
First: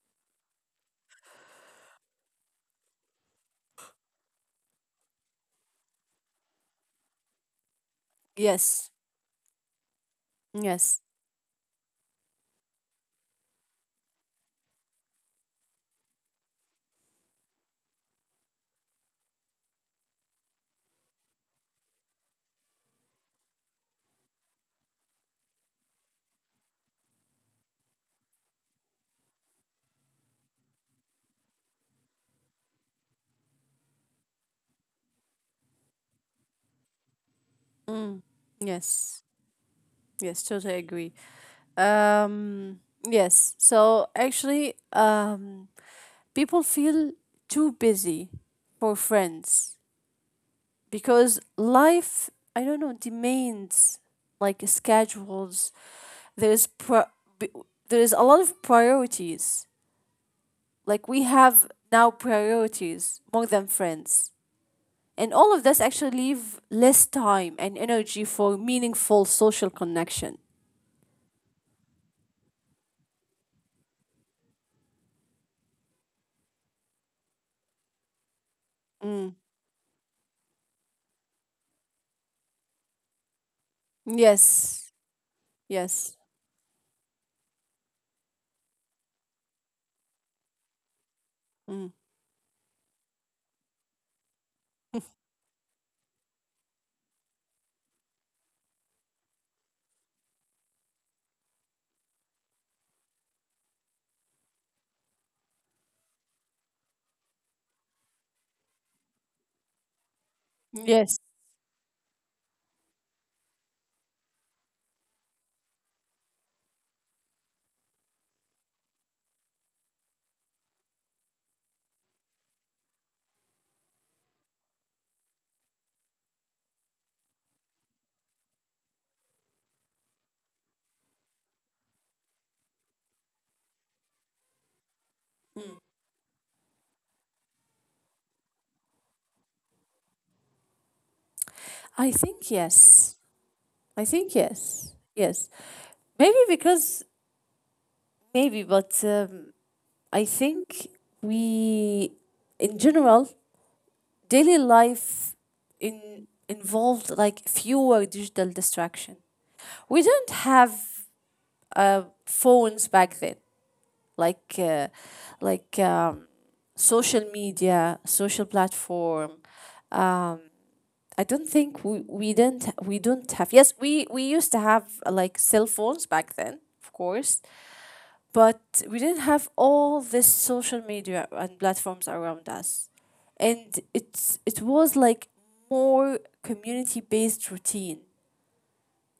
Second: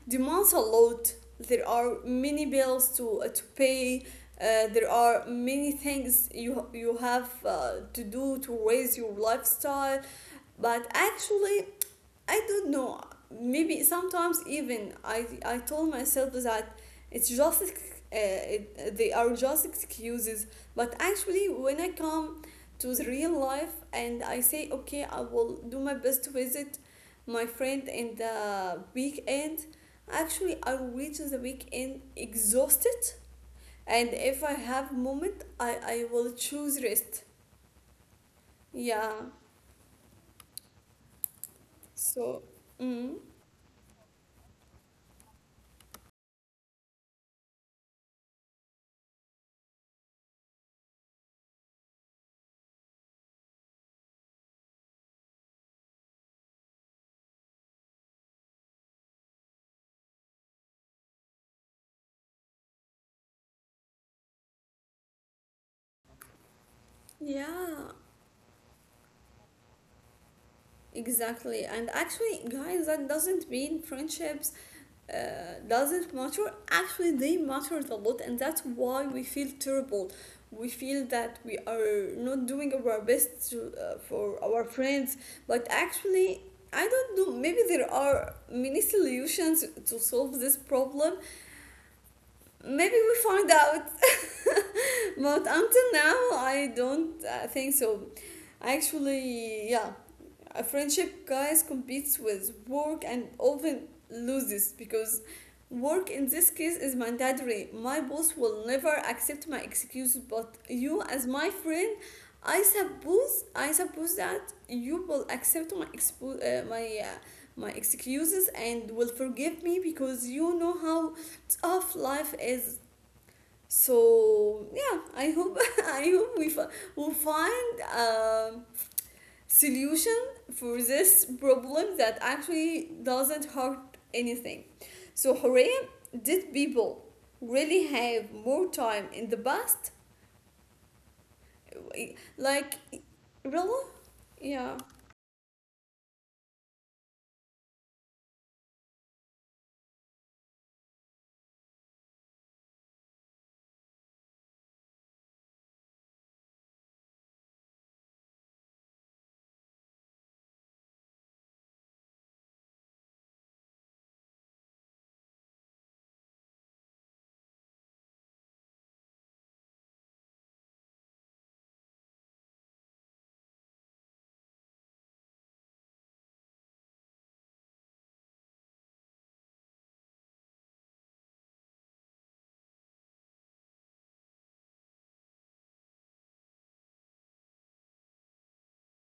Speaker 1: demands a lot. There are many bills to uh, to pay. Uh, there are many things you you have uh, to do to
Speaker 2: Yes
Speaker 1: raise your lifestyle but
Speaker 2: yes
Speaker 1: actually I don't know maybe sometimes even i i told myself that it's just ex- uh, it, they are just excuses but actually when I come to the real life and I say okay I will do my best to visit my friend in the weekend actually I will reach the weekend exhausted and if I have moment i i will choose rest, yeah,
Speaker 2: yes yes totally agree.
Speaker 1: so,
Speaker 2: um
Speaker 1: mm,
Speaker 2: yes, so actually, um people feel too busy for friends because life, I don't know, demands, like schedules, there's pro- b- there's a lot of priorities, like we have now priorities more than friends, and all of this actually leave less time and
Speaker 1: yeah.
Speaker 2: energy for meaningful social connection.
Speaker 1: Exactly. And actually, guys, that doesn't mean friendships uh, doesn't matter. Actually, they matter a lot, and that's why we
Speaker 2: Mm.
Speaker 1: feel terrible. We feel that we are not doing our best to, uh, for our
Speaker 2: Yes
Speaker 1: friends, but
Speaker 2: yes.
Speaker 1: actually, I don't know. Maybe there are many solutions to solve this problem.
Speaker 2: Mm.
Speaker 1: Maybe we find out, but until now, I don't uh, think so. Actually, yeah, a friendship guys competes with work and often loses because work in this case is mandatory. My boss will never accept my excuses, but you
Speaker 2: Yes.
Speaker 1: as my friend, I suppose I suppose that you will accept my expo- uh, my uh, my excuses and will forgive me because you know how tough life is. So yeah, I hope I hope we fi- will find um solution for this problem that actually doesn't hurt anything. So
Speaker 2: Mm.
Speaker 1: hooray, did people really have more time in the past?
Speaker 2: I think
Speaker 1: Like
Speaker 2: yes.
Speaker 1: really?
Speaker 2: I think yes,
Speaker 1: Yeah.
Speaker 2: yes. Maybe because maybe, but um, I think we, in general, daily life in, involved like fewer digital distraction. We don't have uh, phones back then, like uh, like um, social media, social platform. Um, I don't think we, we didn't we don't have, yes, we we used to have uh, like cell phones back then, of course, but we didn't have all this social media and platforms around us, and it's it was like more community based routine,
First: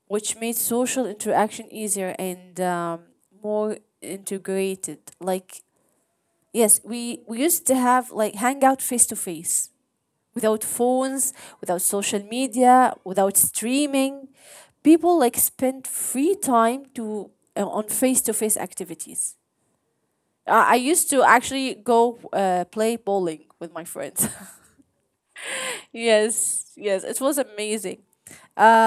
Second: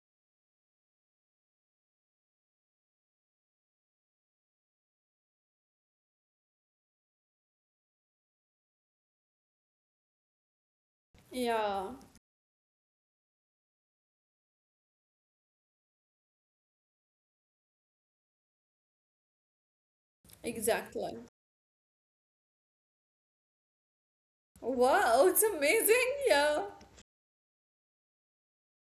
Speaker 2: which made social interaction easier, and um, more integrated, like yes, we we used to have like hangout face to face without phones, without
Speaker 1: Yeah,
Speaker 2: social media, without streaming. People like spent free time to uh, on face to face activities. Uh, I used
Speaker 1: exactly.
Speaker 2: to actually go uh, play bowling with my friends.
Speaker 1: Wow, it's amazing. Yeah.
Speaker 2: Yes, yes, it was amazing.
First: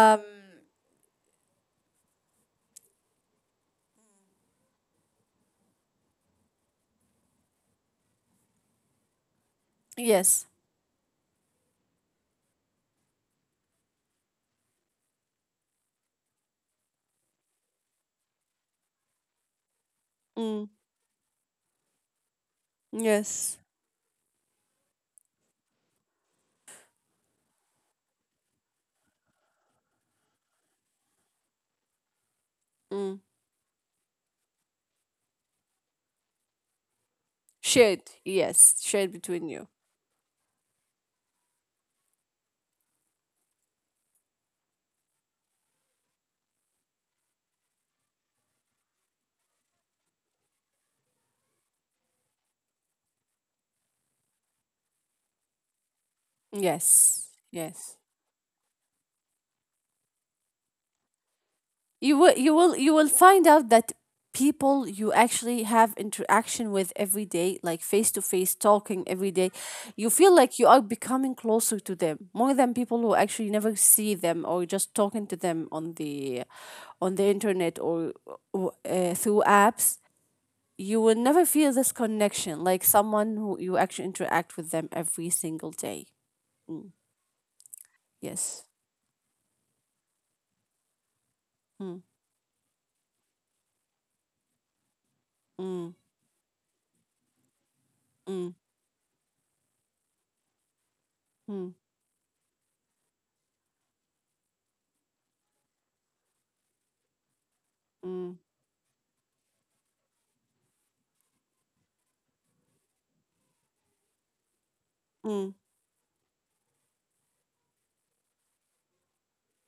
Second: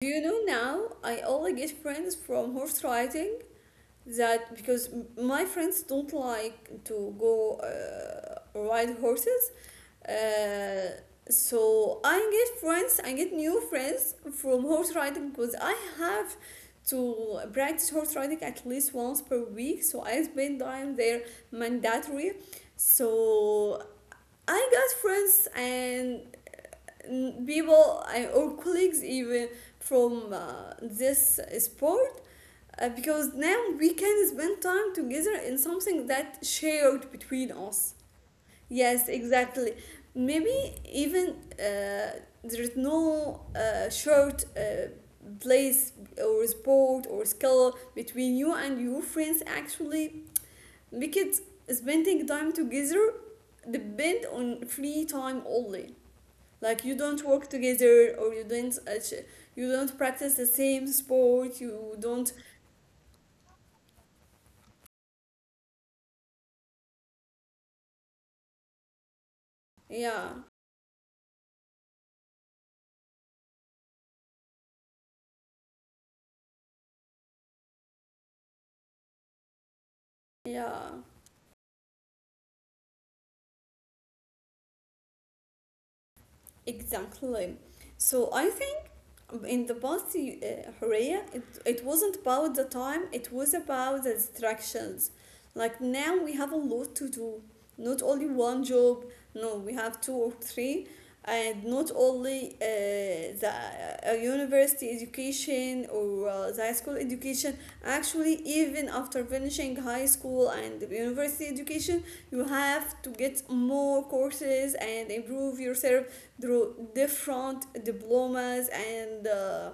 Speaker 1: Do you know now? I only get friends from horse riding. That because my friends don't like to go uh, ride horses.
Speaker 2: yes,
Speaker 1: Uh, so I get friends, I get new friends from horse riding because I have to practice horse riding at least once per week. So I spend
Speaker 2: Mm.
Speaker 1: time there mandatory.
Speaker 2: Yes.
Speaker 1: So I got friends and N- people I, or colleagues even from uh, this sport uh,
Speaker 2: Mm.
Speaker 1: because now we can spend time together in something that shared between
Speaker 2: Shared.
Speaker 1: us
Speaker 2: Yes. Shared
Speaker 1: yes
Speaker 2: between you.
Speaker 1: exactly maybe even uh, there is no uh, short uh, place or sport or skill between you and your friends actually because spending time together depend on free time only like you don't
Speaker 2: Yes,
Speaker 1: work
Speaker 2: yes.
Speaker 1: together or you don't you don't practice the same sport you
Speaker 2: you
Speaker 1: don't
Speaker 2: will you will you will find out that people you actually have interaction with every day, like face to face talking every day, you feel
Speaker 1: yeah
Speaker 2: like you are becoming closer to them more than people who actually never see them or just talking to them on the on the internet, or or, uh, through apps. You
Speaker 1: yeah.
Speaker 2: will never feel this connection like someone who you actually interact with them every single day. Mm.
Speaker 1: Exactly. So I
Speaker 2: Yes.
Speaker 1: think in the past, you- uh, Horea, it, it
Speaker 2: Mm,
Speaker 1: wasn't about the time, it was about the distractions. Like
Speaker 2: mm,
Speaker 1: now we have a lot to do. Not only
Speaker 2: mm,
Speaker 1: one job, no, we have two or three. And
Speaker 2: mm,
Speaker 1: not only uh, the uh, university education or uh, the high school education,
Speaker 2: mm,
Speaker 1: actually, even after finishing high school and the university education, you have to get more courses and
Speaker 2: mm,
Speaker 1: improve yourself through different diplomas and uh,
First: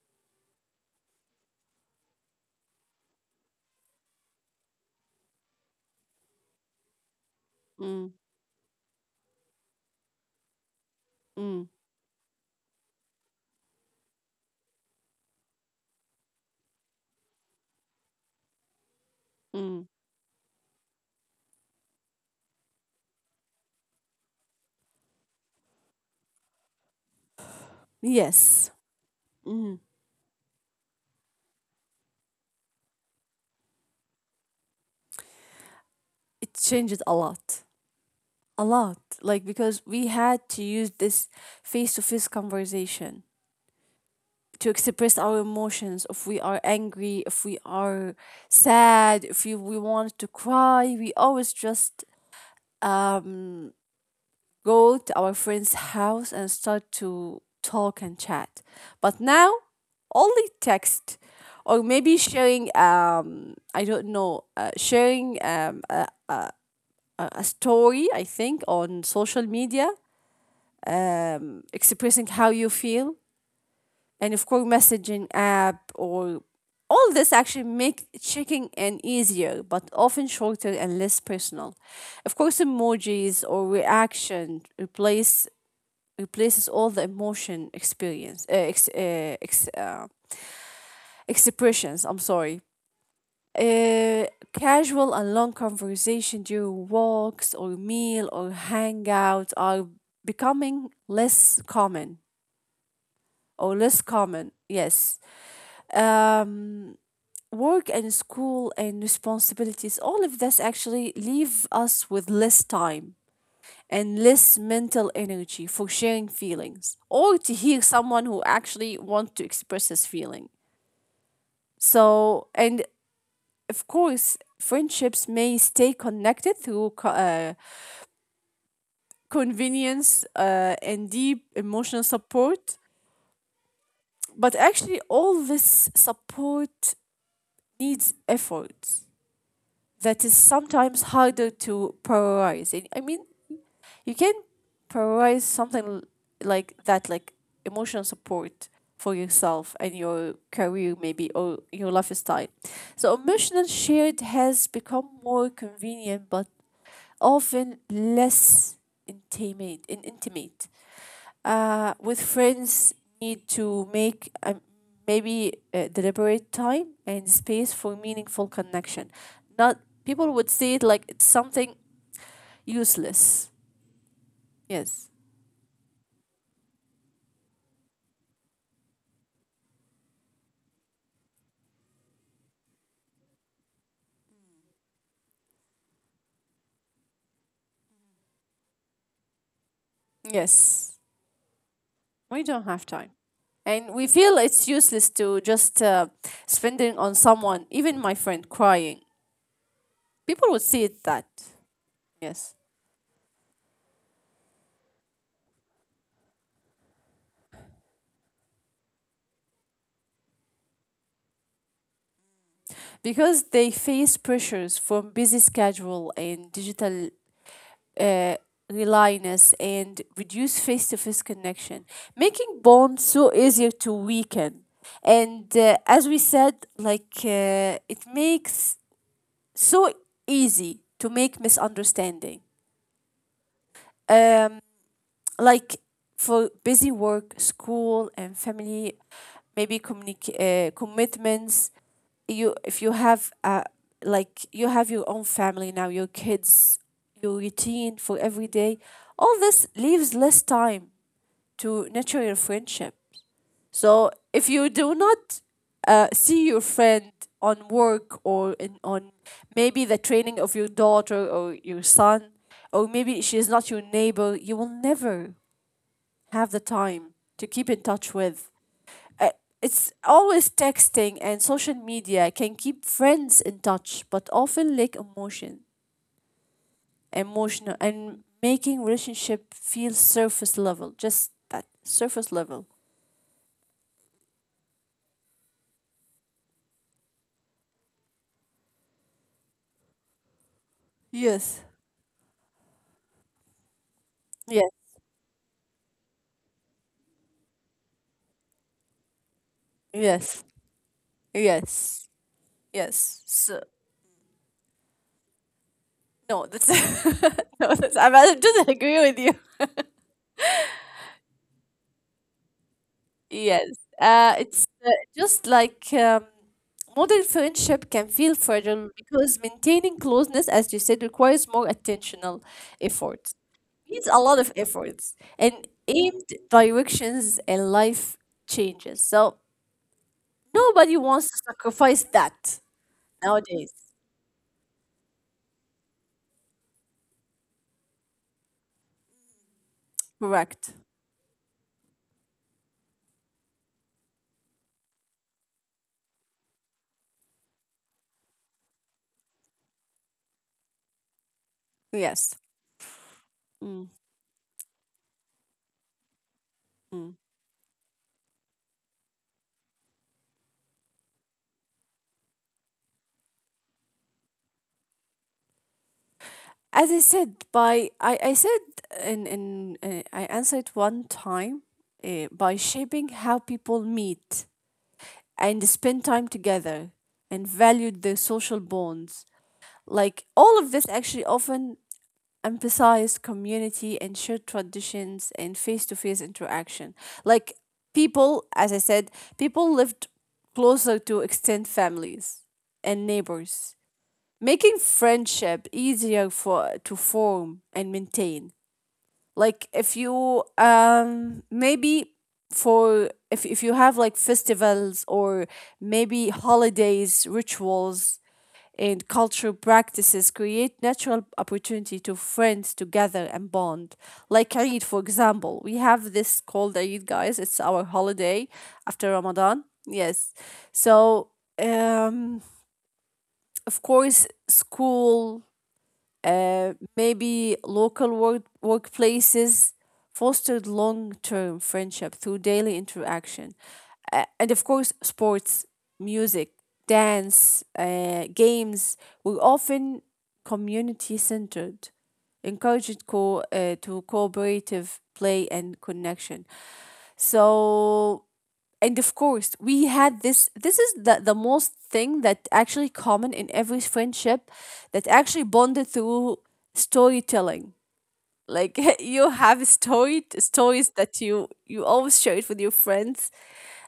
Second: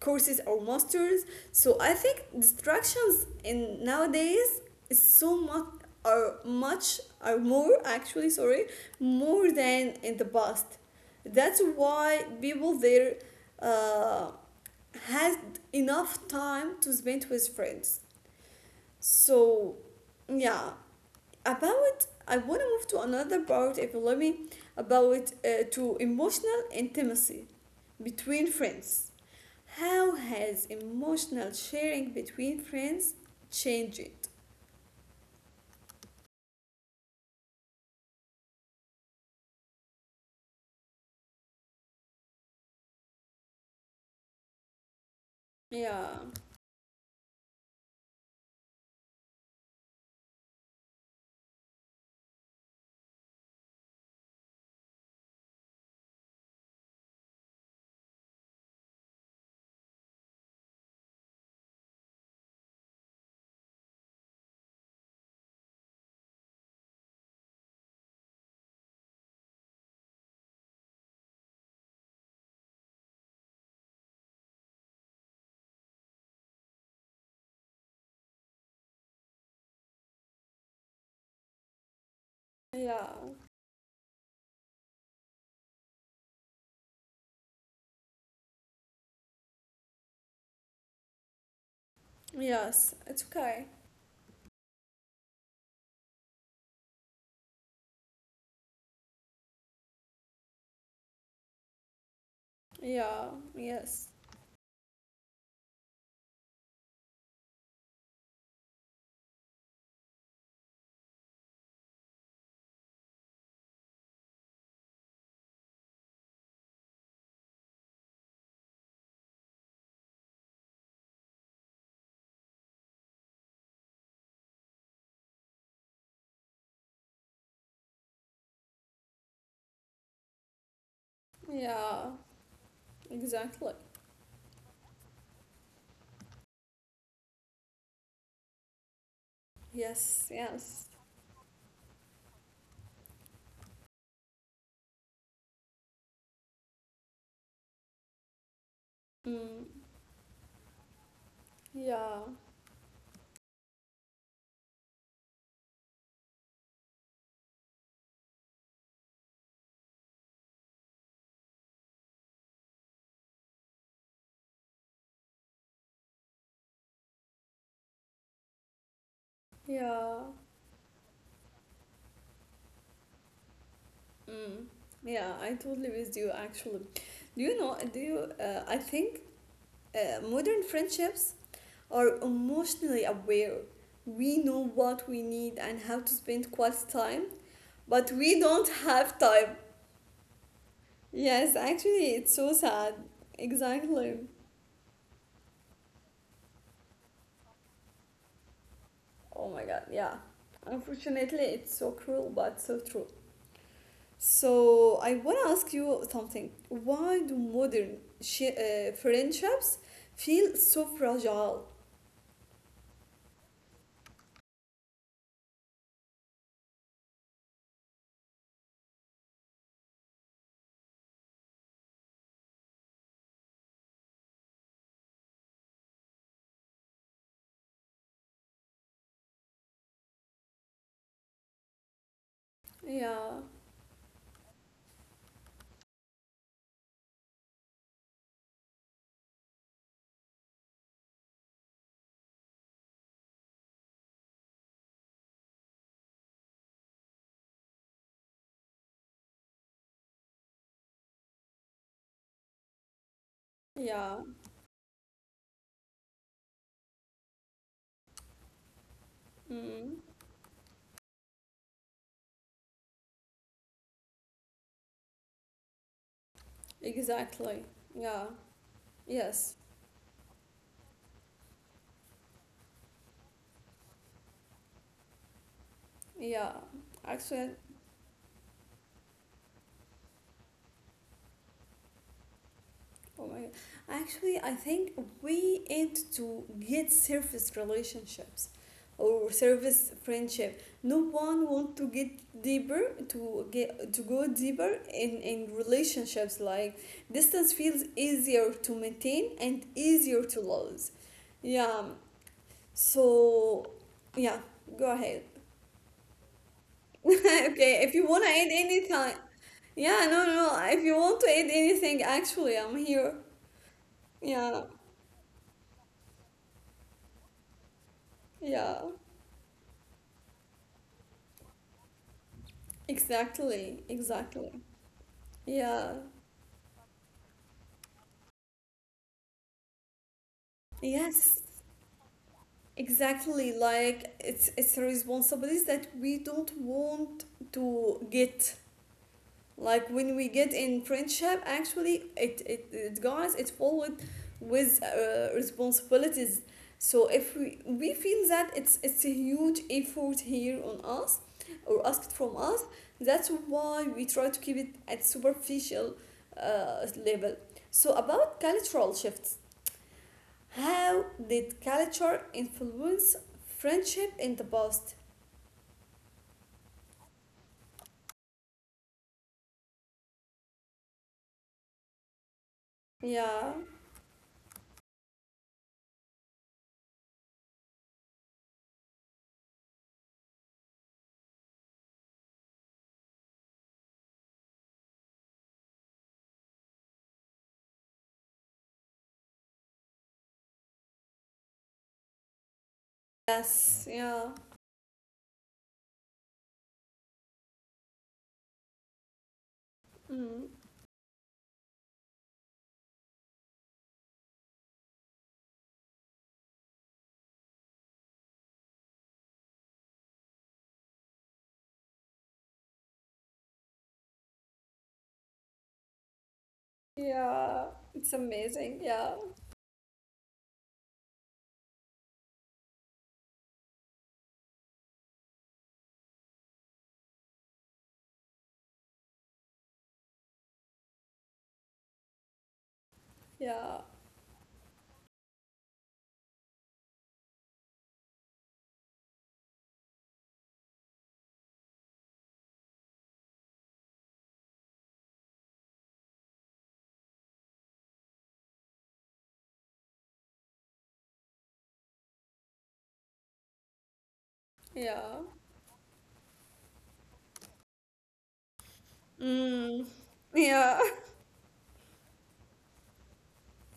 Speaker 1: courses or masters. So I think distractions in nowadays is so much are much are more
Speaker 2: mm,
Speaker 1: actually sorry, more than in the past. That's
Speaker 2: mm,
Speaker 1: why people there uh, had enough time to spend with friends. So
Speaker 2: mm.
Speaker 1: yeah, about, I want to move to another part if you let me, about uh, to emotional intimacy between
Speaker 2: Yes.
Speaker 1: friends.
Speaker 2: Mhm.
Speaker 1: How has emotional sharing between friends changed?
Speaker 2: It changed a lot. A lot. Like, because we had to use this face to face conversation to express our emotions,
Speaker 1: Yeah,
Speaker 2: if we are angry, if we are sad, if we, we want to cry. We always just um, go to our friend's house and start to talk and chat. But now, only text. Or maybe sharing, um, I don't know, uh, sharing um, a, a a story, I think, on social media, um, expressing how you feel, and of course, messaging app or all this actually make checking in easier, but often shorter and less personal. Of course,
Speaker 1: yeah,
Speaker 2: emojis or reaction replace replaces all the emotion experience uh, ex, uh, ex, uh, expressions. I'm sorry.
Speaker 1: yes, it's okay.
Speaker 2: Uh, Casual and long conversation during walks or meal or hangouts are becoming less common
Speaker 1: Yeah,
Speaker 2: or less
Speaker 1: yes,
Speaker 2: common. Yes. Um, work and school and responsibilities, all of this actually leave us with less time and less mental energy for sharing feelings or to hear someone who actually want to express his feeling, so and of course, friendships may stay connected through co- uh, convenience uh, and deep emotional
Speaker 1: yeah,
Speaker 2: support,
Speaker 1: exactly.
Speaker 2: but actually, all this support needs effort that
Speaker 1: Yes,
Speaker 2: is
Speaker 1: yes.
Speaker 2: sometimes harder to prioritize. And I mean, you can prioritize something l- like that, like emotional support for
Speaker 1: Mm,
Speaker 2: yourself and your career, maybe, or your
Speaker 1: yeah,
Speaker 2: lifestyle. So, emotional shared has become more convenient, but often less intimate, in, intimate. Uh, with friends, need to make um, maybe uh, deliberate time and space for meaningful connection. Not
Speaker 1: yeah,
Speaker 2: people would see it like it's something useless.
Speaker 1: mm,
Speaker 2: Yes,
Speaker 1: yeah. I totally with you actually. Do you know? Do you? Uh, I think uh, modern friendships are emotionally aware. We know what we need and how to spend quality time, but we don't have time.
Speaker 2: yes,
Speaker 1: Yes, actually, it's
Speaker 2: we
Speaker 1: so
Speaker 2: don't have
Speaker 1: sad.
Speaker 2: time. And we
Speaker 1: Exactly.
Speaker 2: feel it's useless to just uh, spending on someone, even my friend crying.
Speaker 1: Oh my god, yeah.
Speaker 2: People would see it that.
Speaker 1: Unfortunately, it's so cruel
Speaker 2: Yes.
Speaker 1: but so true. So, I want to ask you something. Why do modern shi- uh, friendships feel so fragile?
Speaker 2: Because they face pressures from busy schedule and digital uh, reliance and reduce face-to-face connection, making bonds so easier to weaken, and uh, as we said, like uh, it makes so easy to make misunderstanding,
Speaker 1: Yeah,
Speaker 2: um, like for busy work school and family, maybe communic- uh, commitments. You if you have uh like you have your own family now, your kids, your routine for every day, all this leaves less time to nurture your friendship. So
Speaker 1: yeah,
Speaker 2: if you do not uh, see your friend on work or in on maybe the
Speaker 1: mm,
Speaker 2: training of your daughter or your son, or maybe she is not your neighbor, you will never have the time to keep
Speaker 1: exactly.
Speaker 2: in touch
Speaker 1: Yeah,
Speaker 2: with. Uh,
Speaker 1: yes.
Speaker 2: it's always texting and social media can keep friends in touch, but often lack emotion,
Speaker 1: Yeah, actually,
Speaker 2: emotional, and making relationship feel surface level. Just that surface level.
Speaker 1: oh my God. Actually, I think we aim to get surface relationships or surface friendship. No one
Speaker 2: Yes.
Speaker 1: want to get deeper to get to go
Speaker 2: Yes.
Speaker 1: deeper in in relationships. Like distance feels easier to maintain and easier to
Speaker 2: Yes.
Speaker 1: lose. Yeah.
Speaker 2: Yes. Yes. So
Speaker 1: So, yeah. Go ahead.
Speaker 2: no, that's no,
Speaker 1: Okay,
Speaker 2: that's.
Speaker 1: if you
Speaker 2: I
Speaker 1: wanna
Speaker 2: rather
Speaker 1: add
Speaker 2: agree
Speaker 1: anything,
Speaker 2: with you.
Speaker 1: yeah, no, no, no. If you want to add anything, actually, I'm here.
Speaker 2: Yes, uh,
Speaker 1: Yeah,
Speaker 2: it's uh, just like um, modern friendship can feel
Speaker 1: yeah,
Speaker 2: fragile because maintaining closeness, as you said, requires more attentional effort.
Speaker 1: exactly,
Speaker 2: Needs a lot of
Speaker 1: exactly.
Speaker 2: efforts and
Speaker 1: Yeah,
Speaker 2: aimed directions and life changes. So nobody wants to
Speaker 1: yes,
Speaker 2: sacrifice that
Speaker 1: exactly.
Speaker 2: nowadays.
Speaker 1: Like it's it's a responsibility that we don't want to get. Like when we get
Speaker 2: Correct.
Speaker 1: in friendship, actually it it, it guys, it's followed with uh, responsibilities. So if we we feel that it's it's a huge effort here on us or asked
Speaker 2: Yes.
Speaker 1: from us, that's
Speaker 2: Mm,
Speaker 1: why we try to keep it at superficial uh,
Speaker 2: mm.
Speaker 1: level. So about cultural shifts, how did culture influence friendship in the past?
Speaker 2: As I said, by I, I said in in uh, I answered one time uh, by shaping how
Speaker 1: Yeah,
Speaker 2: people meet and spend time together and valued their social bonds. Like all of this actually often emphasized community and shared traditions and face to face interaction. Like people, as I said, people lived closer to extended families and neighbors,
Speaker 1: yes, yeah,
Speaker 2: making friendship easier for to form and maintain. Like if you
Speaker 1: mm.
Speaker 2: um maybe for if, if you have like festivals or maybe holidays, rituals, and cultural practices create natural opportunity to friends to gather and bond. Like Eid, for example, we have this called Eid, guys. It's
Speaker 1: Yeah,
Speaker 2: our
Speaker 1: it's
Speaker 2: holiday
Speaker 1: amazing.
Speaker 2: after
Speaker 1: Yeah,
Speaker 2: Ramadan, yes. So um of course school, uh, maybe local work workplaces fostered long-term friendship through daily interaction.
Speaker 1: yeah,
Speaker 2: Uh, and of course, sports, music, dance, uh, games were often community-centered, encouraged co- uh, to cooperative play and connection. So and of course we had this this is the the most thing that actually common in every friendship that
Speaker 1: yeah.
Speaker 2: actually bonded through storytelling. Like you have
Speaker 1: Mm.
Speaker 2: story stories
Speaker 1: Yeah,
Speaker 2: that you you always share it with your friends.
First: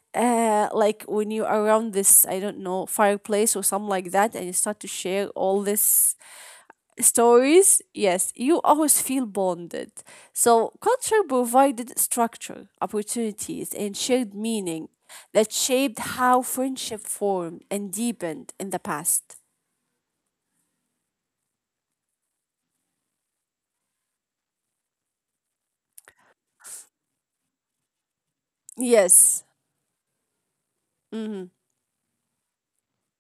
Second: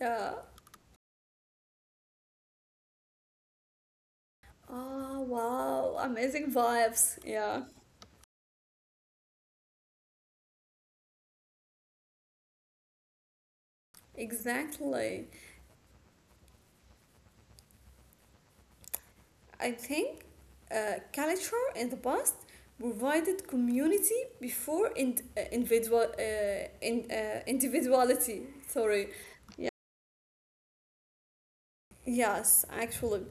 Speaker 1: yeah.
Speaker 2: uh Like when you are around this, I don't know, fireplace or something like that, and you start to
Speaker 1: Oh,
Speaker 2: share all
Speaker 1: wow.
Speaker 2: this
Speaker 1: Amazing vibes. Yeah,
Speaker 2: stories, yes, you always feel bonded. So, culture provided structure, opportunities, and shared meaning
Speaker 1: exactly.
Speaker 2: that shaped how friendship formed and deepened in the past.
Speaker 1: I think uh, culture in the past provided community before in, uh, individual uh, in, uh, individuality. Sorry.
Speaker 2: Yes.
Speaker 1: Yeah.
Speaker 2: Mhm.
Speaker 1: Yes, actually.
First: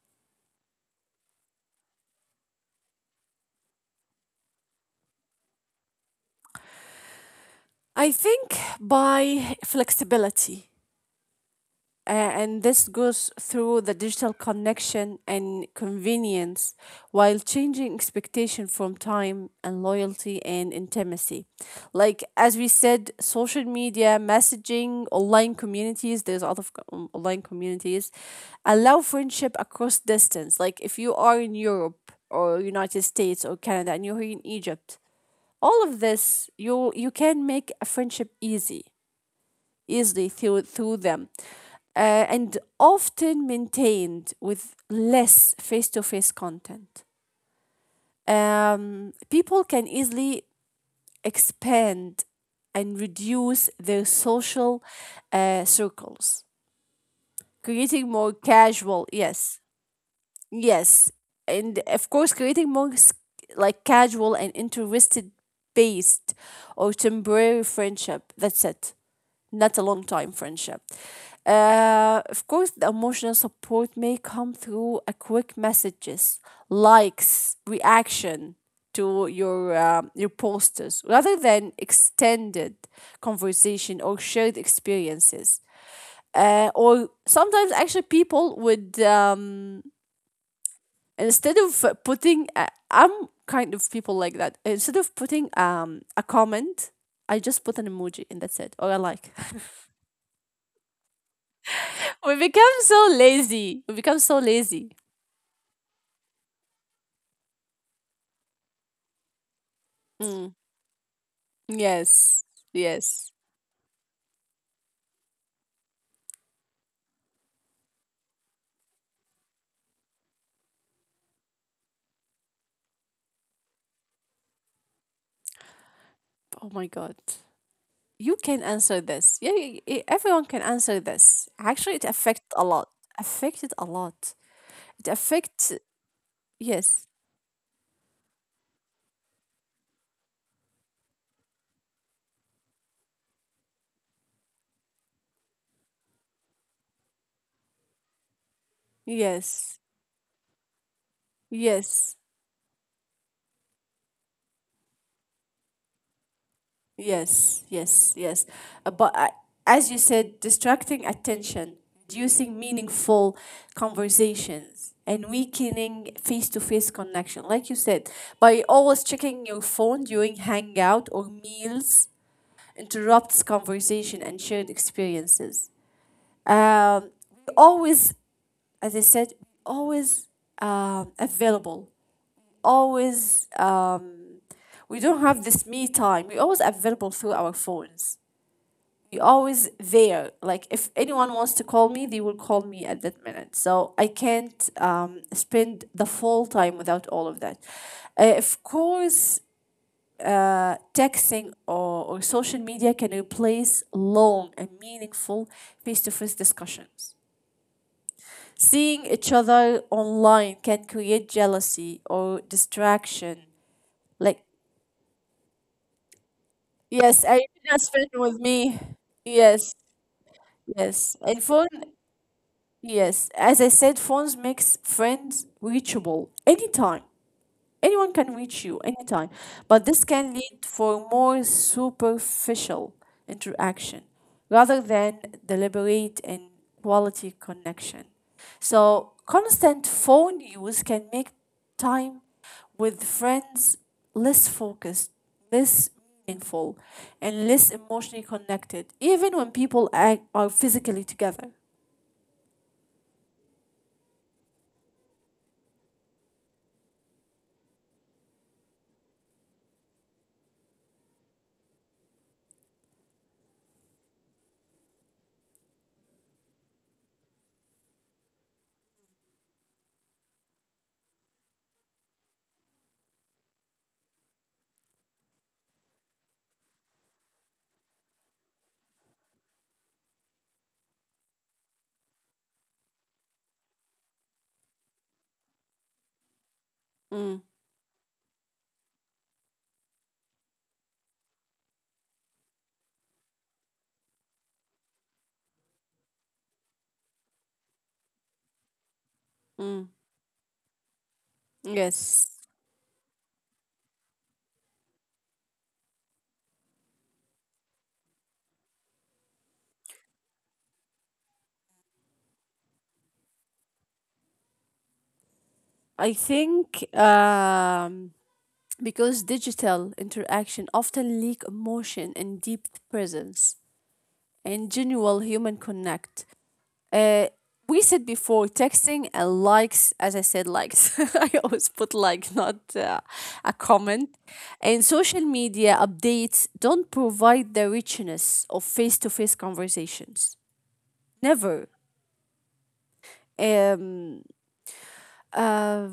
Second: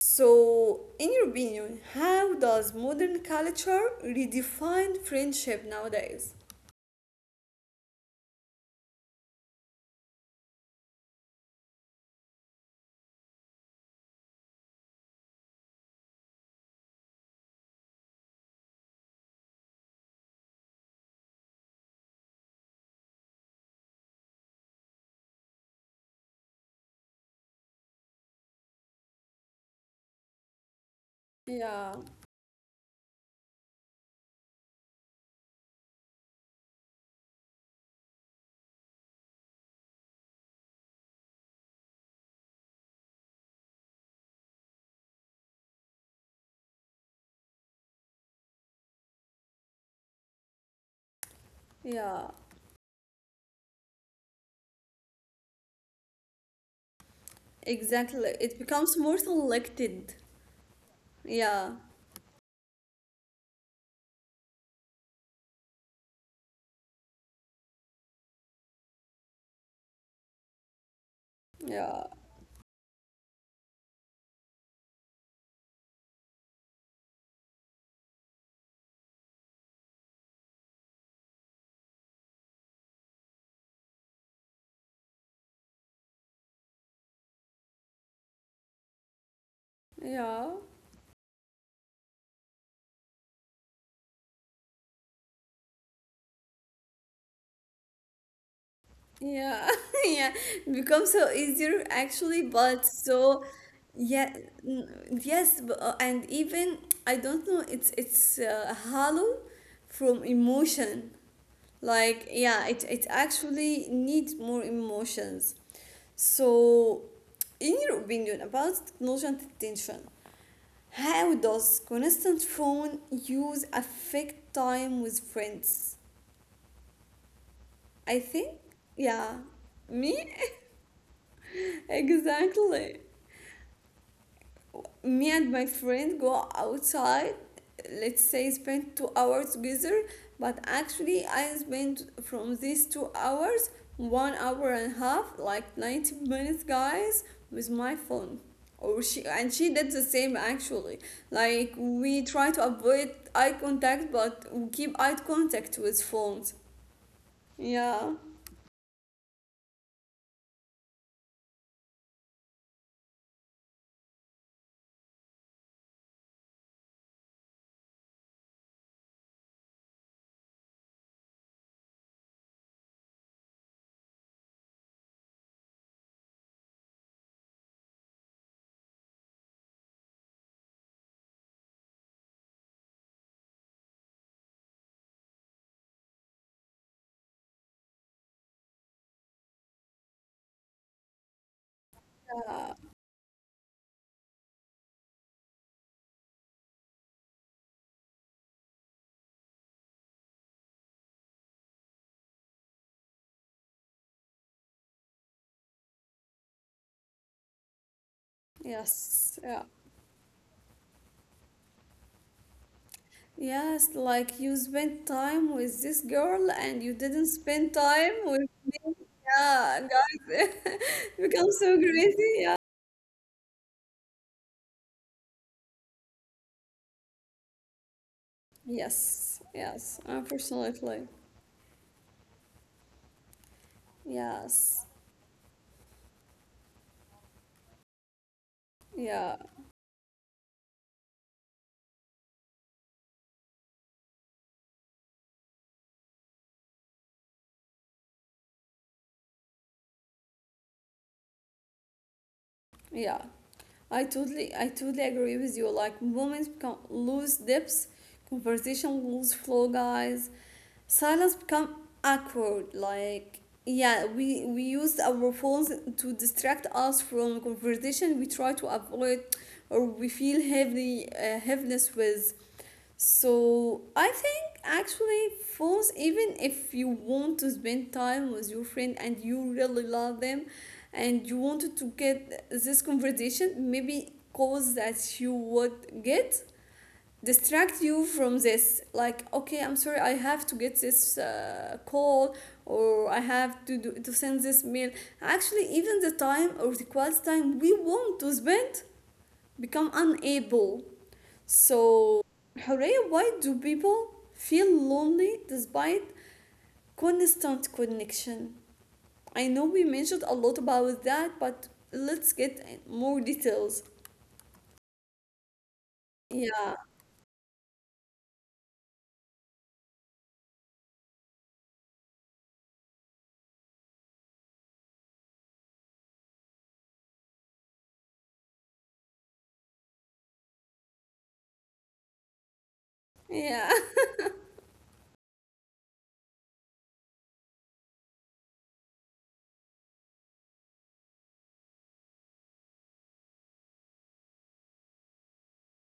Speaker 1: So, in your opinion, how does modern culture redefine friendship nowadays?
Speaker 2: I think by flexibility. Uh, and this goes through the digital connection and convenience, while changing expectation from time and loyalty and intimacy. Like, as we said, social media, messaging, online communities, there's a lot of co- um, online communities allow friendship across distance. Like if you are in
Speaker 1: Yeah,
Speaker 2: Europe or United States or Canada, and you're in Egypt, all of this, you you can make a friendship easy, easily through, through them. Uh, and often maintained with less face to face content. Um, people can easily expand
Speaker 1: yeah,
Speaker 2: and reduce their social uh, circles, creating more
Speaker 1: exactly. It becomes
Speaker 2: casual,
Speaker 1: more
Speaker 2: yes,
Speaker 1: selected.
Speaker 2: yes.
Speaker 1: Yeah,
Speaker 2: And of course, creating more s- like casual and interested based or temporary friendship. That's it. Not a long time friendship.
Speaker 1: yeah,
Speaker 2: Uh, of course, the emotional support may come through a quick messages, likes, reaction to your um, your posters, rather than extended conversation or shared experiences. Uh, or sometimes actually people would um,
Speaker 1: yeah,
Speaker 2: instead of uh, putting uh, I'm kind of people like that. Instead of putting um a comment, I just put an emoji and that's it, or a like.
Speaker 1: yeah, yeah. It becomes so easier
Speaker 2: We
Speaker 1: actually,
Speaker 2: become
Speaker 1: but
Speaker 2: so
Speaker 1: so
Speaker 2: lazy. We become
Speaker 1: yeah,
Speaker 2: so lazy.
Speaker 1: n- yes, b- uh, and even I don't know. It's it's uh, hollow from
Speaker 2: Mm.
Speaker 1: emotion. Like
Speaker 2: Yes.
Speaker 1: yeah, it it
Speaker 2: Yes.
Speaker 1: actually needs more emotions. So, in your opinion about technology and attention, how does constant phone use affect time with friends?
Speaker 2: Oh my God.
Speaker 1: I
Speaker 2: You
Speaker 1: think,
Speaker 2: can answer this.
Speaker 1: yeah,
Speaker 2: Yeah, y- y-
Speaker 1: me,
Speaker 2: everyone can answer this. Actually, it affects a lot.
Speaker 1: exactly.
Speaker 2: Affected a lot. It
Speaker 1: Me and my
Speaker 2: affects.
Speaker 1: friend go
Speaker 2: Yes.
Speaker 1: outside, let's say spend two hours together, but actually I spent from these two hours one hour and a half, like ninety minutes guys, with my phone, or she, and she
Speaker 2: Yes.
Speaker 1: did the same actually. Like
Speaker 2: Yes.
Speaker 1: we try to avoid eye contact, but we keep eye contact with phones,
Speaker 2: Yes, yes,
Speaker 1: yeah,
Speaker 2: yes. Uh, But I- as you said, distracting attention, reducing meaningful conversations, and weakening face to face connection. Like you said, by always checking your phone during hangout or meals, interrupts conversation and shared experiences. Um, we always, as I said, always um, available, always. Um, we don't have this me time. We're always available through our phones, be always there. Like if anyone wants to call me, they will call
Speaker 1: yeah,
Speaker 2: me at that minute. So I can't um, spend the full time without all of that. Uh, of course, uh, texting or, or social media can replace long and meaningful face to face discussions. Seeing each
Speaker 1: yes, yeah.
Speaker 2: other online can create jealousy or distraction.
Speaker 1: Yes, like
Speaker 2: Like,
Speaker 1: you spent time with this girl and you didn't
Speaker 2: yes, I
Speaker 1: spend
Speaker 2: just spend
Speaker 1: time
Speaker 2: with
Speaker 1: with
Speaker 2: me.
Speaker 1: me.
Speaker 2: Yes,
Speaker 1: Yeah, guys,
Speaker 2: yes. And
Speaker 1: become
Speaker 2: phone
Speaker 1: so crazy. Yeah.
Speaker 2: Yes, as I said, phones makes friends reachable anytime. Anyone can reach you anytime,
Speaker 1: Yes,
Speaker 2: but
Speaker 1: yes,
Speaker 2: this can lead for
Speaker 1: unfortunately.
Speaker 2: more superficial interaction, rather
Speaker 1: Yes,
Speaker 2: than deliberate and quality connection. So
Speaker 1: yeah,
Speaker 2: constant phone use can make time with friends less focused, less meaningful, and less emotionally connected, even when people act, are physically together.
Speaker 1: yeah. I totally, I totally agree with you. Like moments become lose depth, conversation lose flow, guys. Silence become awkward. Like yeah, we we use our phones to distract us from conversation. We try to avoid, or we feel heavy uh, heaviness with. So I think actually phones, even if you want to spend time with your friend and you really love them and you wanted to get this conversation, maybe calls that you would get
Speaker 2: Mm.
Speaker 1: distract you from this, like okay, I'm sorry, I have to get this uh, call, or I have to do, to send this mail. Actually even the time, or the quality time we want to spend,
Speaker 2: Mm.
Speaker 1: become unable.
Speaker 2: Yes,
Speaker 1: So, Horea, why do people feel lonely despite constant connection? I know we mentioned a lot about that, but let's get more details.
Speaker 2: I
Speaker 1: Yeah,
Speaker 2: think um, because digital interaction often leak emotion and deep presence and genuine human connect. Uh, we said before texting and likes, as I said, likes. I always put like, not uh, a
Speaker 1: yeah,
Speaker 2: comment. And social media updates don't provide the richness of face to face conversations. Never. Um, uh,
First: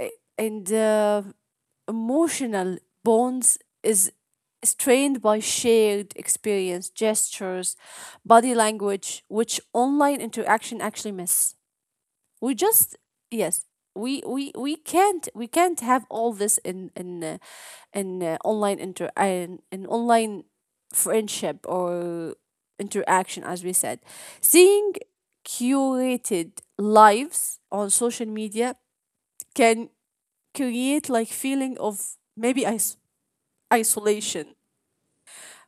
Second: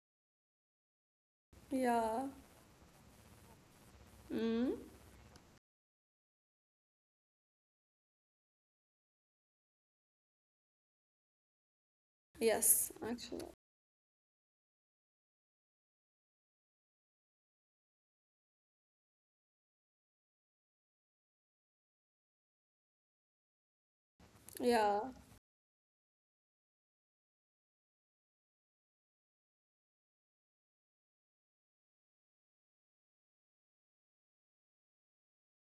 Speaker 2: a- and uh,
Speaker 1: yeah.
Speaker 2: Emotional bonds is
Speaker 1: Mm.
Speaker 2: strained by shared experience, gestures, body language, which online interaction actually miss. We
Speaker 1: Yes,
Speaker 2: just
Speaker 1: actually.
Speaker 2: yes, we we we can't we can't have all this in in uh, in uh, online inter uh, in, in online friendship or interaction. As we said, seeing
Speaker 1: Yeah,
Speaker 2: curated lives on social media can create like feeling of maybe is- isolation.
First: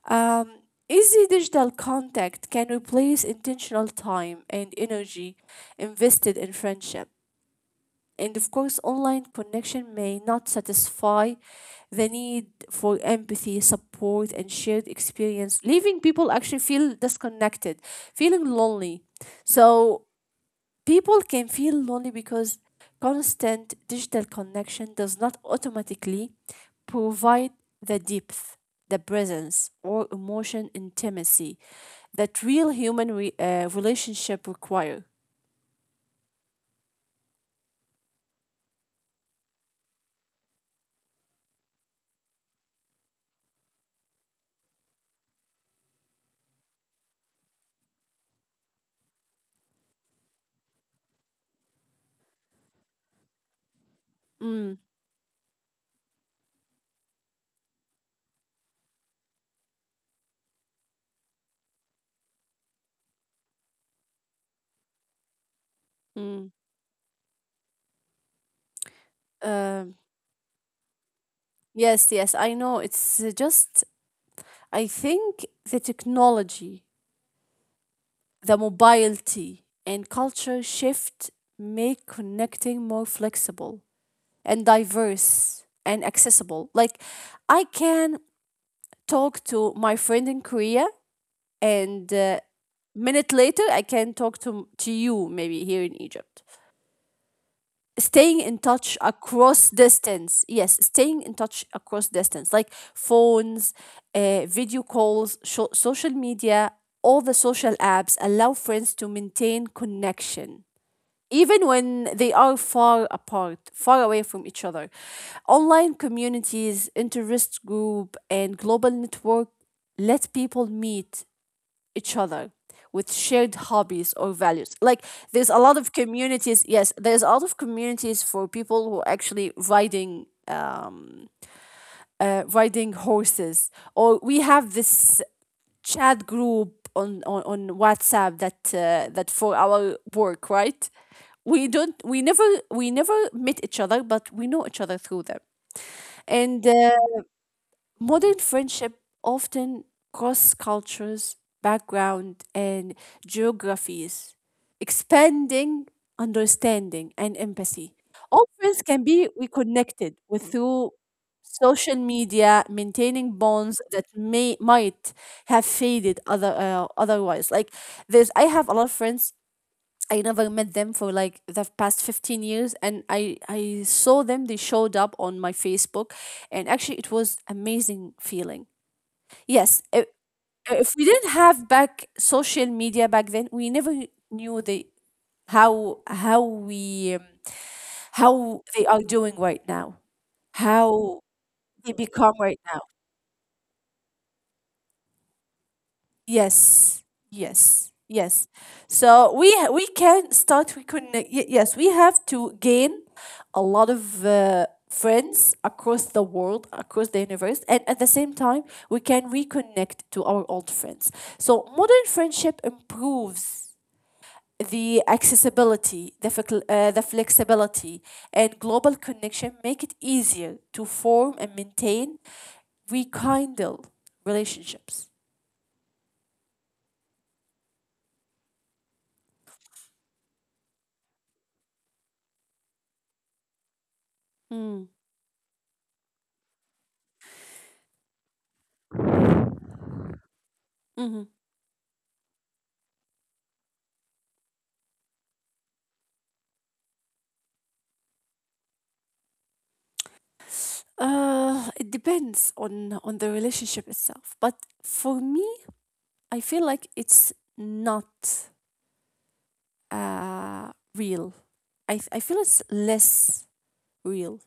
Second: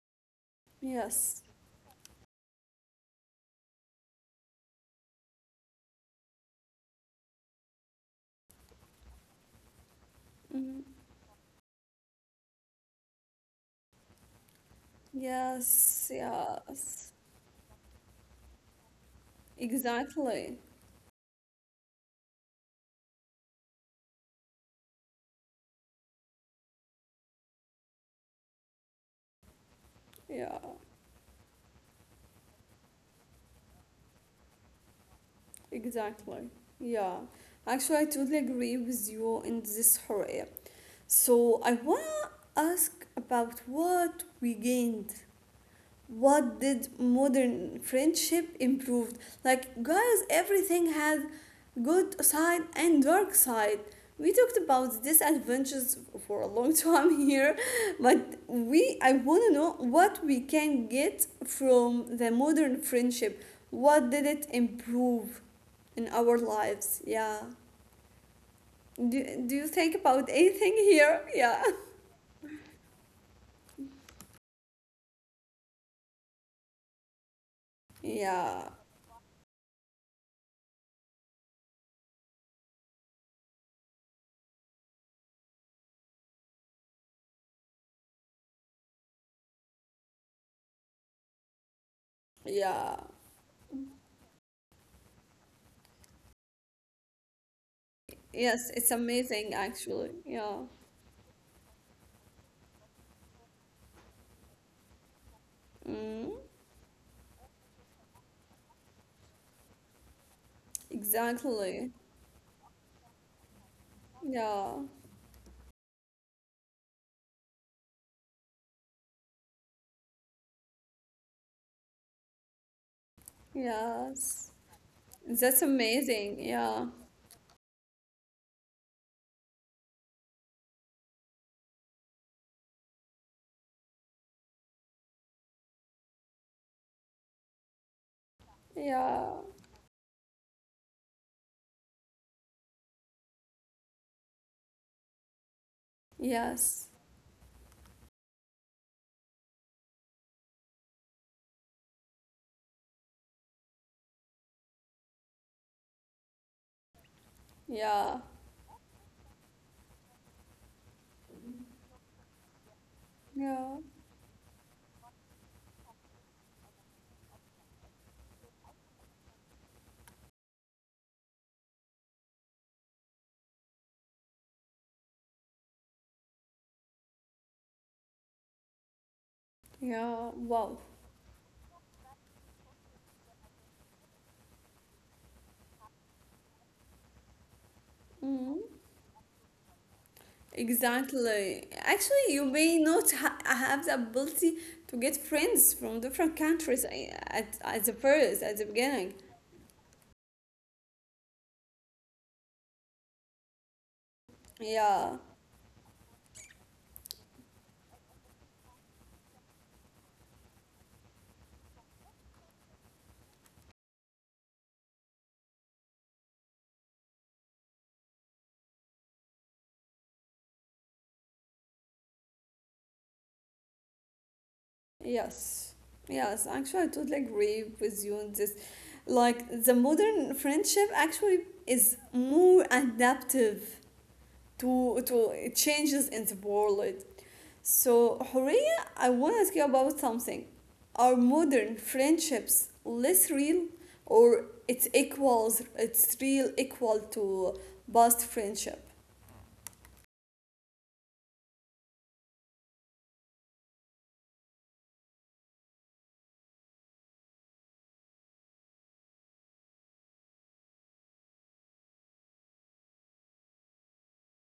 Speaker 2: Um, Easy
Speaker 1: yes.
Speaker 2: digital contact can replace intentional time and energy invested in friendship. And of course, online connection may not
Speaker 1: Mm.
Speaker 2: satisfy the need for empathy, support, and shared experience, leaving
Speaker 1: Yes,
Speaker 2: people actually feel
Speaker 1: yes.
Speaker 2: disconnected, feeling lonely. So
Speaker 1: Exactly.
Speaker 2: people can feel lonely because constant digital connection does not automatically provide the depth, the presence, or emotion
Speaker 1: Yeah,
Speaker 2: intimacy that real human re- uh, relationship require.
Speaker 1: exactly. Yeah. Actually, I totally agree with you in this area. So I ask about what we gained, what did modern friendship improved. Like guys, everything has good side and dark side. We talked
Speaker 2: Mm.
Speaker 1: about disadvantages for a long time here, but we, I want to know what we can get from the modern friendship, what did it improve in our
Speaker 2: Mm.
Speaker 1: lives, yeah. Do, do you
Speaker 2: Um,
Speaker 1: think about anything here? Yeah,
Speaker 2: yes, yes, I know. It's uh, just, I think the technology, the
Speaker 1: yeah,
Speaker 2: mobility, and culture shift make connecting more flexible and diverse and accessible. Like I can talk to my friend in Korea, and uh,
Speaker 1: yeah.
Speaker 2: minute later I can talk to to you, maybe here in Egypt. Staying in
Speaker 1: Yes, it's
Speaker 2: touch
Speaker 1: amazing
Speaker 2: across
Speaker 1: actually.
Speaker 2: distance.
Speaker 1: Yeah.
Speaker 2: Yes, staying in touch across distance, like phones, uh, video calls, sho- social
Speaker 1: Mm,
Speaker 2: media, all the social apps allow friends to maintain connection even
Speaker 1: exactly.
Speaker 2: when they are far apart, far away from each
Speaker 1: Yeah.
Speaker 2: other. Online communities, interest group, and global network let people meet each other with shared hobbies or
Speaker 1: Yes.
Speaker 2: values. Like, there's a
Speaker 1: That's
Speaker 2: lot of
Speaker 1: amazing.
Speaker 2: communities.
Speaker 1: Yeah.
Speaker 2: Yes, there's a lot of communities for people who are actually riding um uh, riding horses, or we have this chat group on on, on WhatsApp, that uh,
Speaker 1: Yeah.
Speaker 2: that for our work, right? We don't we never, we never met each other, but we know each other through them. And
Speaker 1: Yes.
Speaker 2: uh, Modern friendship often cross cultures, background, and geographies, expanding understanding and empathy.
Speaker 1: Yeah.
Speaker 2: Old friends can be reconnected with through social media, maintaining
Speaker 1: Yeah.
Speaker 2: bonds that may might have faded other uh, otherwise. Like this, I have a lot of friends, I never met them for like the past fifteen years, and I I saw them, they showed up on my Facebook, and actually it was amazing feeling. Yes, if,
Speaker 1: Yeah. Wow.
Speaker 2: if we didn't have back social media back then, we never knew the how how we um,
Speaker 1: Mm,
Speaker 2: how they are doing right now. How
Speaker 1: exactly.
Speaker 2: they
Speaker 1: Actually,
Speaker 2: become
Speaker 1: you
Speaker 2: right
Speaker 1: may
Speaker 2: now.
Speaker 1: not ha have the ability to get friends from different countries
Speaker 2: Yes,
Speaker 1: eh, at, at the
Speaker 2: yes,
Speaker 1: first,
Speaker 2: yes.
Speaker 1: at the beginning.
Speaker 2: So we ha- we can start. We could y- yes. We have to gain a lot of uh,
Speaker 1: Yeah.
Speaker 2: friends across the world, across the universe, and at the same time, we can reconnect to our old friends. So modern friendship improves the accessibility, the fec- uh, the flexibility, and global connection. Make it easier to form and maintain, rekindle relationships.
Speaker 1: Yes, yes, actually, I totally agree with you on this. Like the modern friendship actually is more adaptive
Speaker 2: Mm-hmm.
Speaker 1: to to changes in the world. So, Horea, I want to ask you about something. Are modern friendships less real, or it's equals, it's real equal to past friendship?
Speaker 2: Uh, it depends on on the relationship itself. But for me, I feel like it's not uh real. I f- I feel it's less real,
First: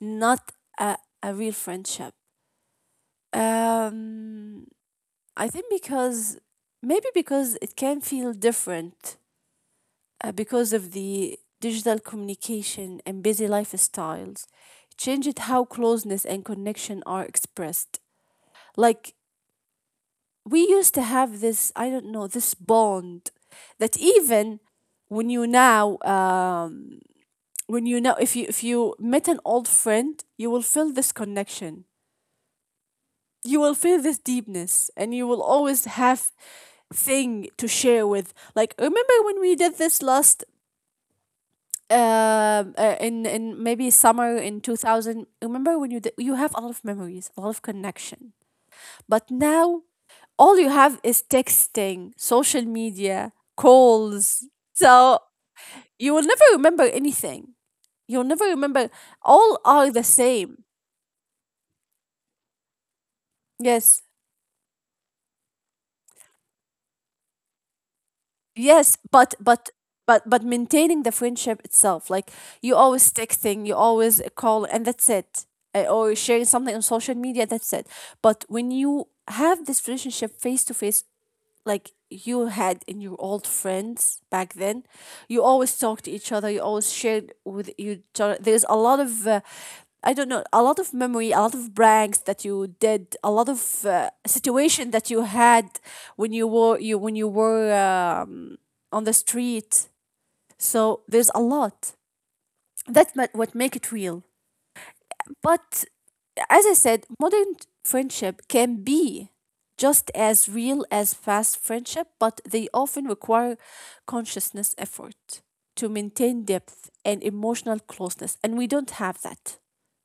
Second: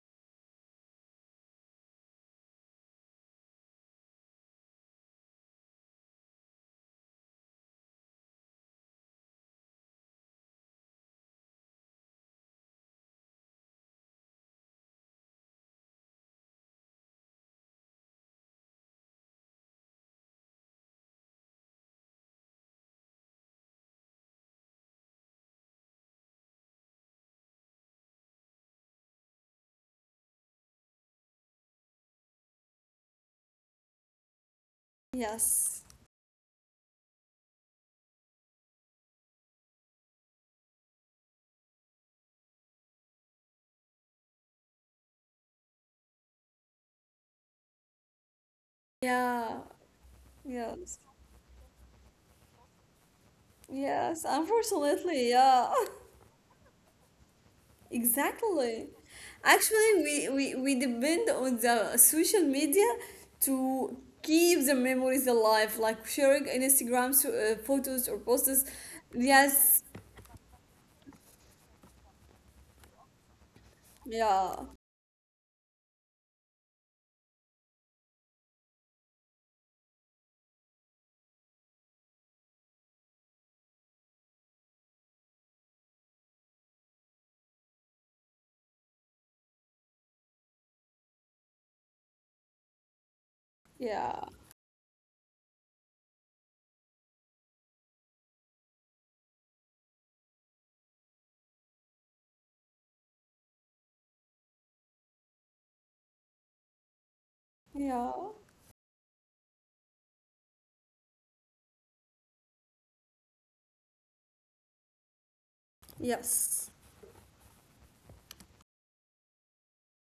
Speaker 2: not a a real friendship. Um, I think because maybe because it can feel different, uh, because of the digital communication and busy lifestyles, changed how closeness and connection are expressed. Like, we used to have this, I don't know, this bond that even when you now um, when you know, if you, if you met an old friend, you will feel this connection, you will feel this deepness, and you will
Speaker 1: Yes.
Speaker 2: always have thing to share with. Like, remember when we did this last um, uh, in in maybe summer in two thousand, remember when you did, you have a lot of memories, a lot of connection, but
Speaker 1: Yeah.
Speaker 2: now all you have
Speaker 1: Yes.
Speaker 2: is texting, social media,
Speaker 1: Yes.
Speaker 2: calls. So
Speaker 1: Unfortunately, yeah.
Speaker 2: you will never remember anything. You'll never
Speaker 1: Exactly.
Speaker 2: remember. All are
Speaker 1: Actually,
Speaker 2: the
Speaker 1: we, we,
Speaker 2: same.
Speaker 1: we depend on the social media to
Speaker 2: Yes,
Speaker 1: keep the memories alive, like sharing Instagram so, uh, photos or posts.
Speaker 2: yes, but but
Speaker 1: Yes.
Speaker 2: but but maintaining the friendship itself, like you always texting, you always
Speaker 1: Yeah.
Speaker 2: call, and that's it. Uh, Or sharing something on social media, that's it. But when you have this relationship face to face, like you had in your old friends back then, you always talk to each other, you always shared with you, there's a lot of uh, I don't know, a lot of memory, a lot of pranks that you did, a lot of uh,
Speaker 1: Yeah.
Speaker 2: situation that you had when you were you when you were um, on the street. So there's a lot, that's ma- what make it real. But as I said, modern
Speaker 1: Yeah.
Speaker 2: friendship can be just as real as fast friendship, but they often require consciousness effort to maintain
Speaker 1: Yes.
Speaker 2: depth and emotional closeness. And we don't have that.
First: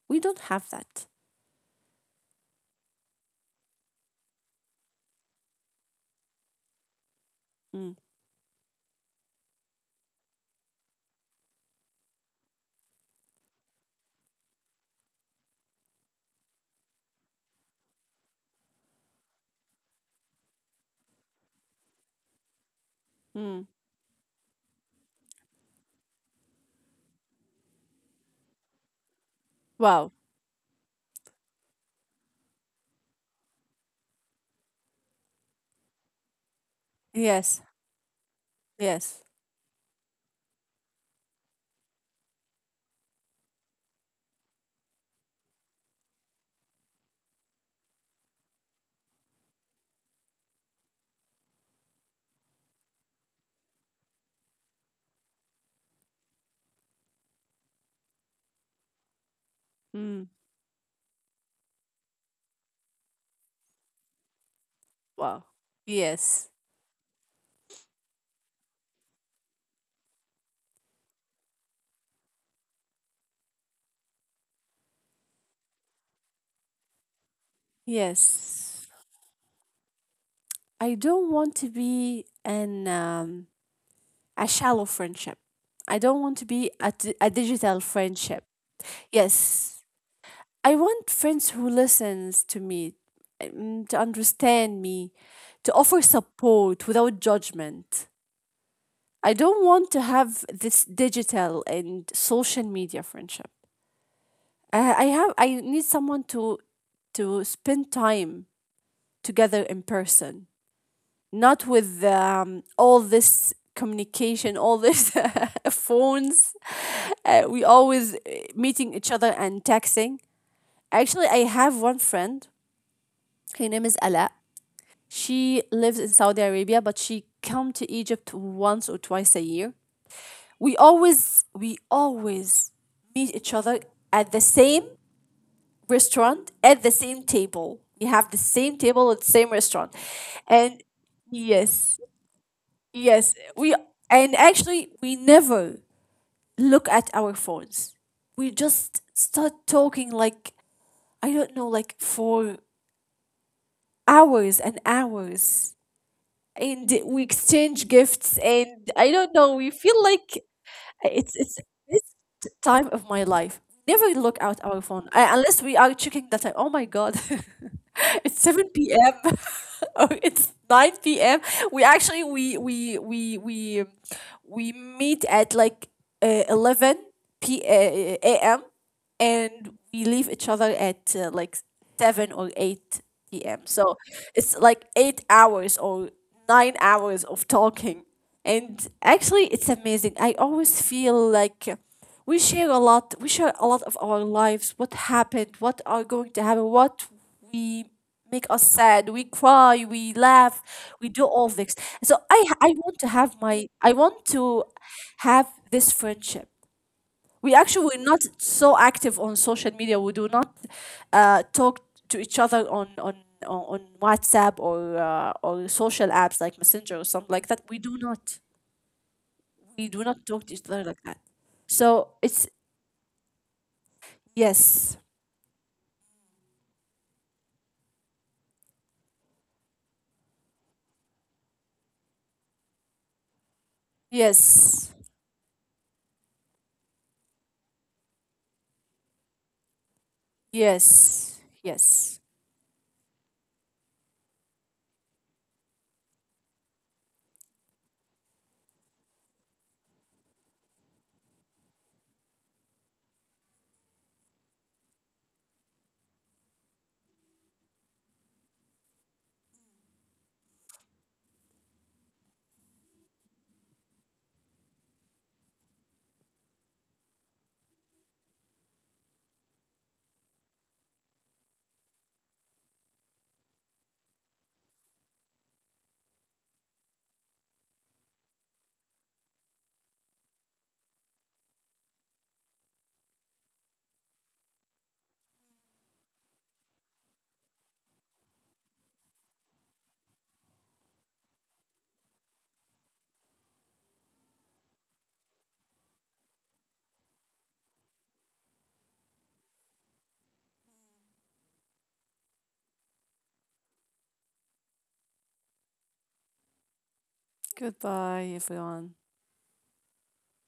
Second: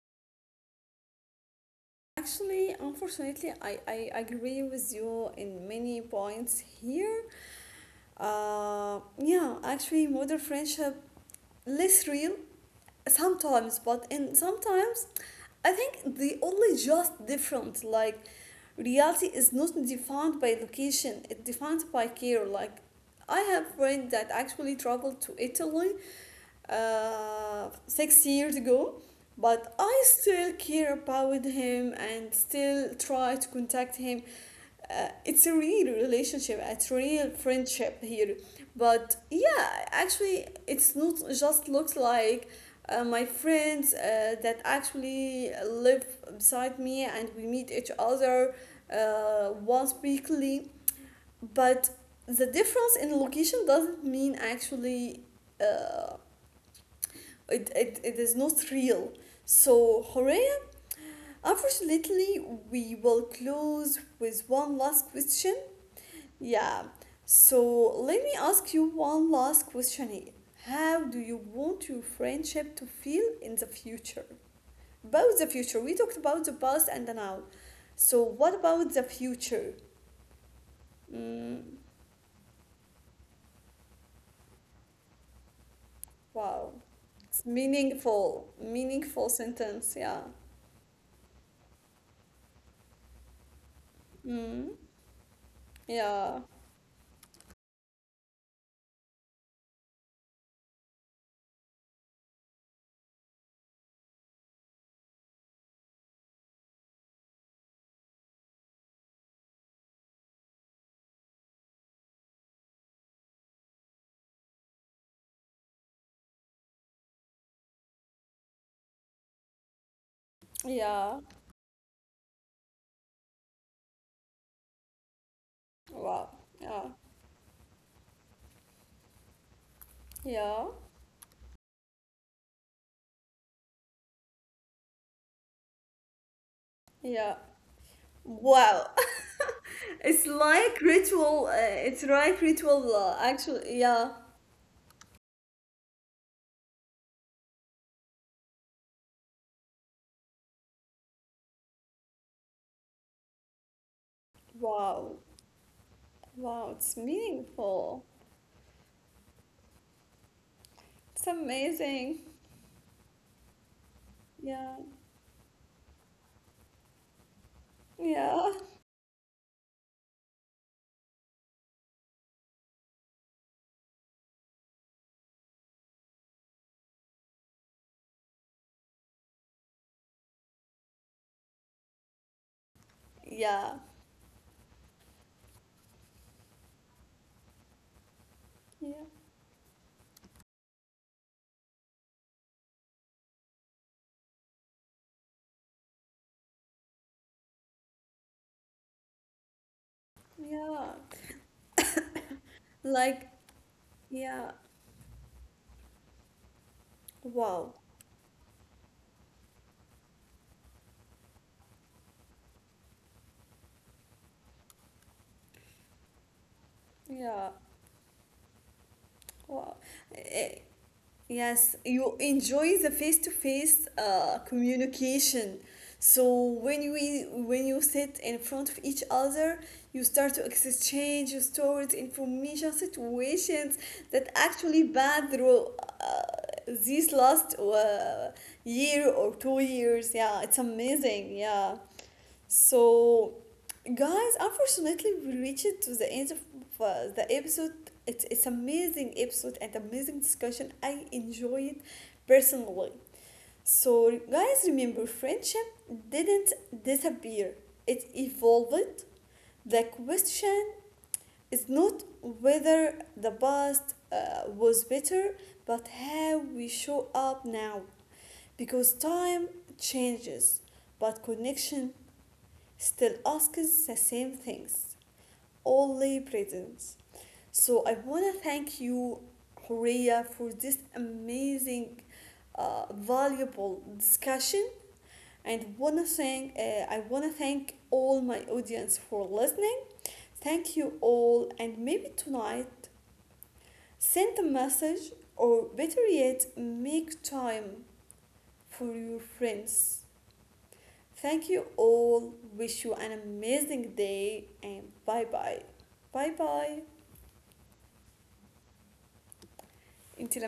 Speaker 2: We don't have that.
Speaker 1: Actually, unfortunately, I, I agree with you in many points here.
Speaker 2: Mm.
Speaker 1: Uh, yeah, actually, modern friendship less real sometimes, but in sometimes, I think they only just different. Like, reality is not defined by location; it defined by care. Like, I
Speaker 2: Mm.
Speaker 1: have friends that actually travel to Italy uh, six years ago, but
Speaker 2: Wow.
Speaker 1: I still care about him and still try to contact him. Uh, it's a real relationship, it's real
Speaker 2: Yes.
Speaker 1: friendship here.
Speaker 2: Yes.
Speaker 1: But yeah, actually, it's not just looks like uh, my friends uh, that actually live beside me and we meet each other uh, once weekly. But the difference in location doesn't mean actually. Uh, it, it, it is not real. So,
Speaker 2: Mm.
Speaker 1: Horea, unfortunately, we will close with one last
Speaker 2: Wow.
Speaker 1: question.
Speaker 2: Yes.
Speaker 1: Yeah. So, let me ask you one last question here. How do you want your friendship to feel in the future? About the future, we talked about the past and the now. So, what
Speaker 2: Yes.
Speaker 1: about the future?
Speaker 2: I don't want
Speaker 1: Mm,
Speaker 2: to be an um, a shallow friendship. I don't want to be
Speaker 1: wow.
Speaker 2: a, di- a
Speaker 1: It's
Speaker 2: digital friendship.
Speaker 1: meaningful, meaningful
Speaker 2: Yes,
Speaker 1: sentence. Yeah.
Speaker 2: I want friends who listens to me, um, to
Speaker 1: Mm,
Speaker 2: understand me, to offer
Speaker 1: yeah.
Speaker 2: support without judgment. I don't want to have this digital and social media friendship. Uh, I have I need someone to to spend time together in person, not with um, all this communication, all this phones. Uh, we always uh, meeting each other and texting.
Speaker 1: Yeah.
Speaker 2: Actually, I have one friend. Her name is Ala. She lives in
Speaker 1: Wow.
Speaker 2: Saudi Arabia,
Speaker 1: Yeah.
Speaker 2: but she come to Egypt once or twice a year.
Speaker 1: Yeah,
Speaker 2: We always we always meet each other at the same restaurant, at the same
Speaker 1: yeah.
Speaker 2: table. We have the same
Speaker 1: Wow.
Speaker 2: table at the same restaurant,
Speaker 1: It's like
Speaker 2: and
Speaker 1: ritual. Uh,
Speaker 2: yes,
Speaker 1: it's like ritual, uh,
Speaker 2: yes, we,
Speaker 1: actually. Yeah.
Speaker 2: and actually we never look at our phones. We just start talking, like I don't know, like for hours and
Speaker 1: Wow.
Speaker 2: hours,
Speaker 1: Wow.
Speaker 2: and
Speaker 1: It's
Speaker 2: we exchange
Speaker 1: meaningful.
Speaker 2: gifts, and I don't know, we feel like
Speaker 1: It's
Speaker 2: it's it's best
Speaker 1: amazing.
Speaker 2: time of my life. Never look out our
Speaker 1: Yeah.
Speaker 2: phone uh, unless we are checking the time. Oh my god, it's
Speaker 1: Yeah.
Speaker 2: seven p m oh, it's nine p m. We actually we we we we we meet at like uh, eleven p uh, a.m, and we leave each other at uh, like seven or eight p m.
Speaker 1: Yeah.
Speaker 2: So it's like eight hours or nine hours of talking. And
Speaker 1: Yeah.
Speaker 2: actually it's amazing. I always feel like uh, we share a lot. We share a lot of our lives, what happened, what are going to happen, what we make us sad, we cry, we laugh,
Speaker 1: Yeah.
Speaker 2: we do all this. So I I want to
Speaker 1: Like,
Speaker 2: have my I want
Speaker 1: yeah.
Speaker 2: to have this friendship. We
Speaker 1: Wow.
Speaker 2: actually we're not so active on social media. We do not uh, talk to each other on on on on WhatsApp, or uh, or social apps like Messenger or something like
Speaker 1: Yeah.
Speaker 2: that. We do not,
Speaker 1: Wow.
Speaker 2: we do not talk to
Speaker 1: Eh,
Speaker 2: each other like that.
Speaker 1: yes,
Speaker 2: So
Speaker 1: you
Speaker 2: it's
Speaker 1: enjoy the face-to-face uh,
Speaker 2: yes,
Speaker 1: communication. So when we when you sit in front of each other, you start to exchange stories, information, situations that actually
Speaker 2: yes,
Speaker 1: bad through uh, these last uh, year or two years. Yeah, it's amazing.
Speaker 2: yes,
Speaker 1: Yeah.
Speaker 2: yes.
Speaker 1: So, guys, unfortunately, we reached to the end of uh, the episode. It's it's amazing episode and amazing discussion. I enjoy it personally. So, guys, remember, friendship didn't disappear. It evolved. The question is not whether the past uh, was better, but how we show up now. Because time changes, but connection still asks the same things, all only presents. So I want to thank you, Horea, for this amazing, uh, valuable discussion. And wanna thank, uh, I want to thank all my audience for listening. Thank you all, and maybe tonight send a message, or better yet, make time for your friends. Thank you all. Wish you an amazing day and bye bye. Bye bye.
Speaker 2: Goodbye, everyone.
Speaker 1: Until